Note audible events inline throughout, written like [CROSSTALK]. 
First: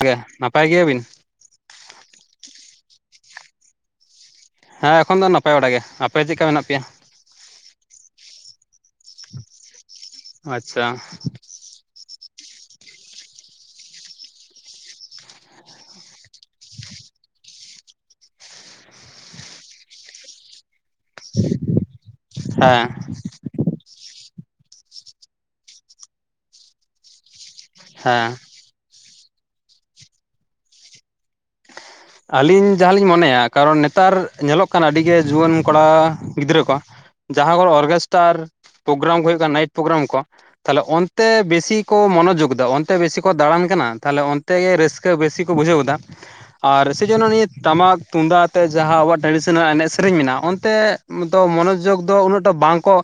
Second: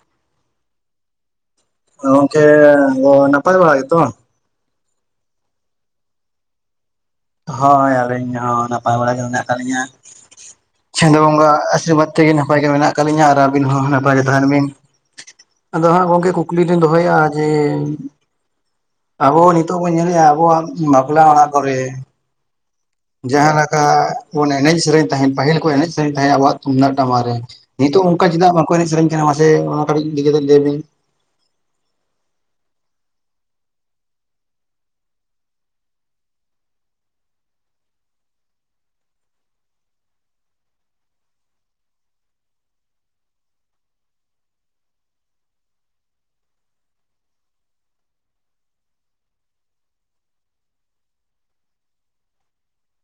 -ᱜᱮ ᱱᱟᱯᱟᱭ ᱜᱮᱭᱟᱵᱤᱱ? ᱜᱚᱢᱠᱮ ᱱᱟᱯᱟᱭ ᱵᱟᱲ ᱜᱮᱛᱚ? ᱦᱮᱸ ᱮᱠᱷᱚᱱ ᱫᱚ ᱱᱟᱯᱟᱭ ᱵᱟᱲᱟᱜ ᱜᱮ ᱟᱯᱮ ᱪᱮᱫ ᱞᱮᱠᱟ ᱢᱮᱱᱟᱜ ᱯᱮᱭᱟ? ᱦᱳᱭ ᱟᱹᱞᱤᱧ ᱦᱚᱸ ᱱᱟᱯᱟᱭ ᱵᱟᱲᱟ ᱜᱮ ᱢᱮᱱᱟᱜ ᱠᱟᱜ ᱞᱤᱧᱟ ᱟᱪᱪᱷᱟ ᱪᱷᱟᱫᱳ ᱵᱚᱸᱜᱟ ᱣᱟᱜ ᱟᱥᱤᱨᱵᱟᱫᱽ ᱛᱮᱜᱤ ᱱᱟᱯᱟᱭ ᱜᱮ ᱢᱮᱱᱟᱜ ᱟᱠᱟᱫ ᱞᱤᱧᱟ ᱟᱨ ᱟᱵᱤᱱ ᱦᱚᱸ ᱱᱟᱯᱟᱭ ᱛᱟᱦᱮᱱ ᱵᱤᱱ ᱾ ᱟᱫᱚ ᱦᱟᱸᱜ ᱜᱚᱝᱠᱮ ᱠᱩᱠᱞᱤ ᱞᱤᱧ ᱫᱚᱦᱚ ᱭᱮᱜᱟ ᱡᱮ ᱟᱵᱚ ᱱᱤᱛᱚᱜ ᱵᱚᱱ ᱧᱮᱞᱮᱜ-ᱟ ᱟᱵᱚᱣᱟᱜ ᱵᱟᱯᱞᱟ ᱚᱲᱟᱜ ᱠᱚᱨᱮ ᱦᱮᱸ ᱡᱟᱦᱟᱸ ᱞᱮᱠᱟ ᱵᱚᱱ ᱮᱱᱮᱡ ᱥᱮᱨᱮᱧ ᱛᱟᱦᱮᱸᱫ ᱯᱟᱹᱦᱤᱞ ᱠᱚ ᱮᱱᱮᱡ ᱥᱮᱨᱮᱧ ᱛᱟᱦᱮᱸᱫ ᱟᱵᱚᱣᱟᱜ ᱛᱩᱢᱫᱟᱜ ᱴᱟᱢᱟ ᱨᱮ ᱱᱤᱛᱚᱜ ᱚᱱᱠᱟ ᱦᱮᱸ ᱪᱮᱫᱟᱜ ᱵᱟᱠᱚ ᱮᱱᱮᱡ ᱥᱮᱨᱮᱧ ᱠᱟᱱᱟ ᱢᱟᱥᱮ ᱚᱱᱟ ᱠᱟᱹᱴᱤᱡ ᱤᱫᱤ ᱠᱟᱛᱮᱜ ᱞᱟᱹᱭ ᱵᱤᱱ ᱟᱹᱞᱤᱧ ᱡᱟᱦᱟᱸᱞᱤᱧ ᱢᱚᱱᱮᱭᱟ ᱠᱟᱨᱚᱱ ᱱᱮᱛᱟᱨ ᱧᱮᱞᱚᱜ ᱠᱟᱱᱟ ᱟᱹᱰᱤᱜᱮ ᱡᱩᱣᱟᱹᱱ ᱠᱚᱲᱟ ᱜᱤᱫᱽᱨᱟᱹ ᱠᱚ ᱡᱟᱦᱟᱸ ᱠᱚ ᱨᱮ ᱚᱨᱜᱮᱥᱴᱟᱨ ᱯᱨᱳᱜᱨᱟᱢ ᱠᱚ ᱦᱩᱭᱩᱜ ᱠᱟᱱᱟ ᱾ ᱱᱟᱭᱤᱴ ᱯᱨᱳᱜᱨᱟᱢ ᱠᱚ ᱛᱟᱦᱟᱞᱮ ᱚᱱᱛᱮ ᱵᱮᱥᱤ ᱠᱚ ᱢᱚᱱᱳᱚᱡᱳᱜᱽ ᱫᱟ ᱚᱱᱛᱮ ᱵᱮᱥᱤ ᱠᱚ ᱫᱟᱬᱟᱱ ᱠᱟᱱᱟ ᱛᱟᱦᱞᱮ ᱛᱮ ᱜᱮ ᱨᱟᱹᱥᱠᱟᱹ ᱵᱮᱥᱤ ᱠᱚ ᱵᱩᱡᱷᱟᱹᱣ ᱮᱫᱟ ᱾ ᱟᱨ ᱥᱮ ᱡᱚᱱᱱᱚ ᱱᱤᱭᱟᱹ ᱴᱟᱢᱟᱠ ᱛᱩᱢᱫᱟᱜ ᱟᱛᱮ ᱡᱟᱦᱟᱸ ᱟᱵᱚᱣᱟᱜ ᱴᱨᱟᱰᱤᱥᱚᱱᱟᱞ ᱮᱱᱮᱡ ᱥᱮᱨᱮᱧ ᱢᱮᱱᱟᱜ-ᱟ, ᱚᱱᱛᱮ ᱢᱚᱱᱚᱡᱳᱜᱽ ᱫᱚ ᱩᱱᱟᱹᱜᱴᱟ ᱵᱟᱝ ᱠᱚ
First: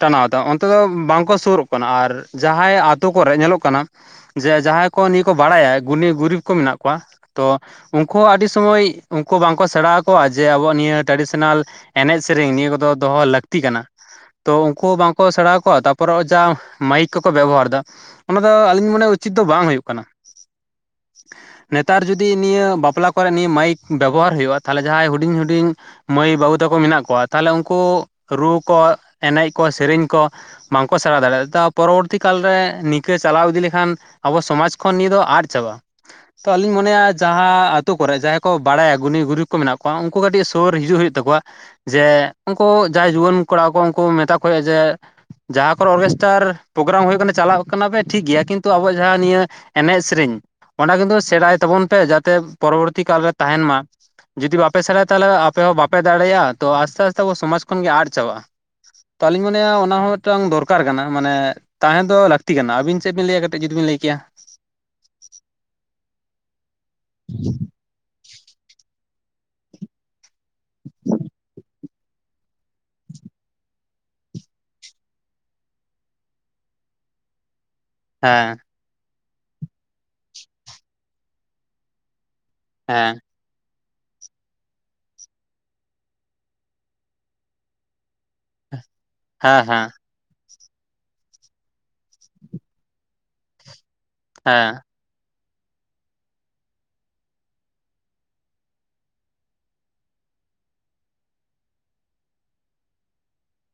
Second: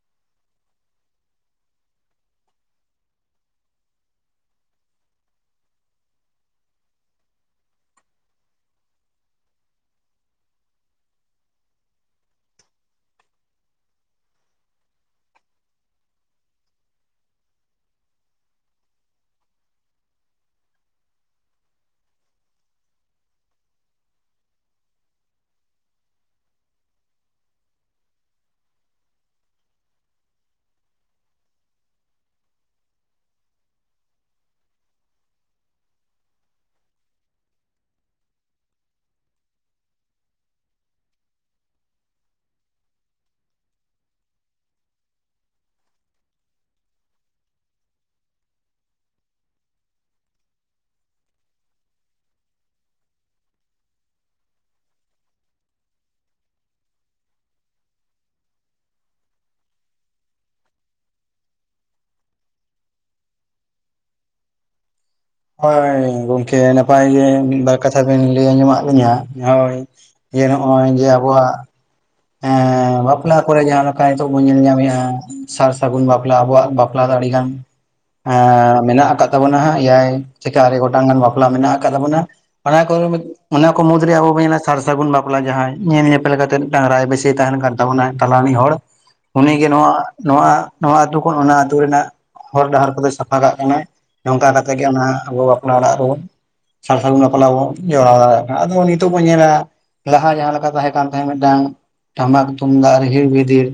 ᱴᱟᱱᱟᱣ ᱫᱟ ᱚᱱᱛᱮ ᱫᱚ ᱵᱟᱝᱠᱚ ᱥᱩᱨᱚᱜ ᱠᱟᱱᱟ ᱟᱨ ᱡᱟᱦᱟᱸᱭ ᱟᱛᱳ ᱠᱚᱨᱮ ᱧᱮᱞᱚᱜ ᱠᱟᱱᱟ ᱡᱮ ᱡᱟᱦᱟᱸᱭ ᱠᱚ ᱱᱤᱭᱟᱹ ᱠᱚ ᱵᱟᱲᱟᱭᱟ ᱜᱩᱱᱤ ᱜᱩᱨᱤᱵᱽ ᱠᱚ ᱢᱮᱱᱟᱜ ᱠᱚᱣᱟ ᱛᱚ ᱩᱱᱠᱩ ᱦᱚᱸ ᱟᱹᱰᱤ ᱥᱳᱢᱚᱭ ᱩᱱᱠᱩ ᱵᱟᱝᱠᱚ ᱥᱮᱬᱟ ᱟᱠᱚᱣᱟ ᱡᱮ ᱟᱵᱚᱣᱟᱜ ᱱᱤᱭᱟᱹ ᱴᱨᱟᱰᱤᱥᱚᱱᱟᱞ ᱮᱱᱮᱡ ᱥᱮᱨᱮᱧ ᱱᱤᱭᱟᱹ ᱠᱚᱫᱚ ᱫᱚᱦᱚ ᱞᱟᱹᱠᱛᱤ ᱠᱟᱱᱟ ᱾ ᱛᱚ ᱩᱱᱠᱩ ᱵᱟᱝ ᱠᱚ ᱥᱮᱬᱟ ᱟᱠᱚᱣᱟ ᱛᱟᱨᱯᱚᱨᱮ ᱦᱚᱜᱼᱟᱭ ᱡᱟ ᱢᱟᱭᱤᱠ ᱠᱚᱠᱚ ᱵᱮᱵᱚᱦᱟᱨᱼᱫᱟ ᱚᱱᱟ ᱫᱚ ᱟᱹᱞᱤᱧ ᱢᱚᱱᱮ ᱩᱪᱤᱛ ᱫᱚ ᱵᱟᱝ ᱦᱩᱭᱩᱜ ᱠᱟᱱᱟ, ᱱᱮᱛᱟᱨ ᱡᱩ ᱡᱩᱫᱤ ᱱᱤᱭᱟᱹ ᱵᱟᱯᱞᱟ ᱠᱚᱨᱮ ᱱᱤᱭᱟᱹ ᱢᱟᱭᱤᱠ ᱵᱮᱵᱚᱦᱟᱨ ᱦᱩᱭᱩᱜ-ᱟ ᱛᱟᱦᱚᱞᱮ ᱡᱟᱦᱟᱸᱭ ᱦᱩᱰᱤᱧ ᱦᱩᱰᱤᱧ ᱢᱟᱹᱭ ᱵᱟᱹᱵᱩ ᱛᱟᱠᱚ ᱢᱮᱱᱟᱜ ᱠᱚᱣᱟ ᱛᱟᱦᱚᱞᱮ ᱩᱱᱠᱩ ᱨᱩ ᱠᱚ ᱮᱱᱮᱡ ᱠᱚ ᱥᱮᱨᱮᱧ ᱠᱚ ᱵᱟᱝᱠᱚ ᱥᱮᱬᱟ ᱫᱟᱲᱮᱭᱟᱜᱟ ᱾ ᱛᱟ ᱯᱚᱨᱚᱵᱚᱨᱛᱤ ᱠᱟᱞᱨᱮ ᱱᱤᱝᱠᱟᱹ ᱪᱟᱞᱟᱣ ᱤᱫᱤ ᱞᱮᱠᱷᱟᱱ ᱟᱵᱚ ᱥᱚᱢᱟᱡ ᱠᱷᱚᱱ ᱱᱤᱭᱟᱹ ᱫᱚ ᱟᱫ ᱪᱟᱵᱟᱜᱼᱟ ᱛᱚ ᱟᱞᱤᱧ ᱢᱚᱱᱮᱭᱟ- ᱡᱟᱦᱟᱸ ᱟᱹᱛᱩ ᱠᱚᱨᱮ ᱡᱟᱦᱟᱸᱭ ᱠᱚ ᱵᱟᱲᱟᱭᱟ ᱜᱩᱱᱤ ᱜᱩᱨᱤ ᱠᱚ ᱢᱮᱱᱟᱜ ᱠᱚᱣᱟ ᱩᱱᱠᱩ ᱠᱟᱹᱴᱤᱡ ᱥᱩᱨ ᱦᱤᱡᱩᱜ ᱦᱩᱭᱩᱜ ᱛᱟᱠᱚᱣᱟ ᱡᱮ ᱩᱱᱠᱩ ᱡᱟᱦᱟᱸᱭ ᱡᱩᱣᱟᱹᱱ ᱠᱚᱲᱟ ᱠᱚ ᱩᱱᱠᱩ ᱢᱮᱛᱟ ᱠᱚ ᱦᱳᱭᱳᱜᱼᱟ ᱡᱮ- ᱡᱟᱦᱟᱸ ᱠᱚᱨᱮ ᱚᱨᱜᱮᱥᱴᱟᱨ ᱯᱨᱳᱜᱨᱟᱢ ᱦᱩᱭᱩᱜ ᱠᱟᱱᱟ ᱪᱟᱞᱟᱜ ᱠᱟᱱᱟ ᱯᱮ ᱴᱷᱤᱠ ᱜᱮᱭᱟ ᱠᱤᱱᱛᱩ ᱟᱵᱚᱣᱟᱜ ᱡᱟᱦᱟᱸ ᱱᱤᱭᱟᱹ- ᱮᱱᱮᱡ ᱥᱮᱨᱮᱧ ᱚᱱᱟ ᱠᱤᱱᱛᱩ ᱥᱮᱬᱟᱭ ᱛᱟᱵᱚᱱ ᱯᱮ ᱡᱟᱛᱮ ᱯᱚᱨᱚᱵᱚᱨᱛᱤ ᱠᱟᱞᱨᱮ ᱛᱟᱦᱮᱱ ᱢᱟ ᱡᱩᱫᱤ ᱵᱟᱯᱮ ᱥᱮᱬᱟᱭᱟ ᱛᱟᱦᱚᱞᱮ ᱟᱯᱮ ᱦᱚᱸ ᱵᱟᱯᱮ ᱫᱟᱲᱮᱭᱟᱜᱼᱟ ᱛᱚ ᱟᱥᱛᱮ ᱟᱥᱛᱮ ᱟᱵᱚ ᱥᱚᱢᱟᱡᱽ ᱠᱷᱚᱱ ᱜᱮ ᱟᱫ ᱪᱟᱵᱟᱜᱼᱟ᱾ ᱛᱚ ᱟᱹᱞᱤᱧ ᱢᱚᱱᱮᱭᱟ ᱚᱱᱟ ᱦᱚᱸ ᱢᱤᱫᱴᱟᱝ ᱫᱚᱨᱠᱟᱨ ᱠᱟᱱᱟ ᱢᱟᱱᱮ- ᱛᱟᱦᱮᱸ ᱫᱚ ᱞᱟᱹᱠᱛᱤ ᱠᱟᱱᱟ ᱟᱹᱵᱤᱱ ᱪᱮᱫ ᱵᱤᱱ ᱞᱟᱹᱭᱟ ᱠᱟᱹᱴᱤᱡ ᱡᱩᱫᱤ ᱵᱤᱱ ᱞᱟᱹᱭ ᱠᱮᱭᱟ ᱦᱳᱭ ᱜᱳᱭ ᱜᱚᱝᱠᱮ ᱱᱟᱯᱟᱭ ᱜᱮ ᱢᱤᱫᱵᱟᱨ ᱠᱟᱛᱷᱟ ᱵᱮᱱ ᱞᱟᱹᱭ ᱟᱸᱡᱚᱢᱟᱫ ᱞᱤᱧᱟᱹ ᱦᱳᱭ ᱡᱮ ᱱᱚᱜᱼᱚᱭ ᱡᱮ ᱟᱵᱚᱣᱟᱜ- ᱮᱸ ᱵᱟᱯᱞᱟ ᱠᱚᱨᱮ ᱡᱟᱦᱟᱸ ᱞᱮᱠᱟ ᱱᱤᱛᱚᱜ ᱵᱚᱱ ᱧᱮᱞ ᱧᱟᱢᱮᱫᱼᱟ ᱥᱟᱨ ᱥᱟᱹᱜᱩᱱ ᱵᱟᱯᱞᱟ ᱟᱵᱚᱣᱟᱜ ᱵᱟᱯᱞᱟ ᱫᱚ ᱟᱹᱰᱤᱜᱟᱱ- ᱦᱮᱸ ᱢᱮᱱᱟᱜ ᱟᱠᱟᱫ ᱛᱟᱵᱚᱱᱟ ᱾ ᱮᱭᱟᱭ ᱪᱮᱠᱟ ᱟᱨᱮ ᱜᱚᱴᱟᱝ ᱜᱟᱱ ᱵᱟᱯᱞᱟ ᱢᱮᱱᱟᱜ ᱟᱠᱟᱫ ᱛᱟᱵᱚᱱᱟ ᱚᱱᱟ ᱠᱚ ᱦᱮᱸ ᱚᱱᱟ ᱠᱚ ᱢᱩᱫᱽ ᱨᱮ ᱟᱵᱚ ᱵᱚᱱ ᱧᱮᱞᱟ ᱥᱟᱨ ᱥᱟᱹᱜᱩᱱ ᱵᱟᱯᱞᱟ ᱡᱟᱦᱟᱸᱭ ᱧᱮᱞ ᱧᱮᱯᱮᱞ ᱠᱟᱛᱮᱫ ᱰᱟᱦᱟᱨ ᱟᱭ ᱵᱮᱥᱤ ᱛᱟᱦᱮᱱ ᱠᱟᱱ ᱛᱟᱵᱚᱱᱟᱭ ᱛᱟᱞᱟ ᱨᱤᱱᱤ ᱦᱚᱲ ᱦᱮᱸ ᱩᱱᱤᱜᱮ ᱱᱚᱣᱟ ᱱᱚᱣᱟ ᱱᱚᱣᱟ ᱟᱹᱛᱩ ᱠᱷᱚᱱ ᱚᱱᱟ ᱟᱹᱛᱩ ᱨᱮᱱᱟᱜ ᱦᱚᱨ ᱰᱟᱦᱟᱨ ᱠᱚᱫᱚᱭ ᱥᱟᱯᱷᱟ ᱠᱟᱜ ᱠᱟᱱᱟ ᱱᱚᱝᱠᱟ ᱠᱟ ᱠᱟᱛᱮᱫ ᱦᱮᱸ ᱜᱮ ᱚᱱᱟ ᱟᱵᱚ ᱵᱟᱯᱞᱟ ᱚᱲᱟᱜ ᱨᱮᱵᱚᱱ ᱥᱟᱨ ᱥᱟᱹᱜᱩᱱ ᱵᱟᱯᱞᱟ ᱵᱚᱱ ᱡᱚᱲᱟᱣ ᱫᱟᱲᱮᱭᱟᱜᱼᱟ ᱟᱫᱚ ᱱᱤᱛᱚᱜ ᱵᱚᱱ ᱧᱮᱞᱟ ᱞᱟᱦᱟ ᱡᱟᱦᱟᱸ ᱞᱮᱠᱟ ᱛᱟᱦᱮᱸ ᱠᱟᱱ ᱛᱟᱦᱮᱸᱫ ᱢᱮᱫᱴᱟᱝ- ᱴᱟᱢᱟᱠ ᱛᱩᱢᱫᱟᱜ ᱨᱤᱦᱤᱲ ᱵᱤᱫᱤᱲ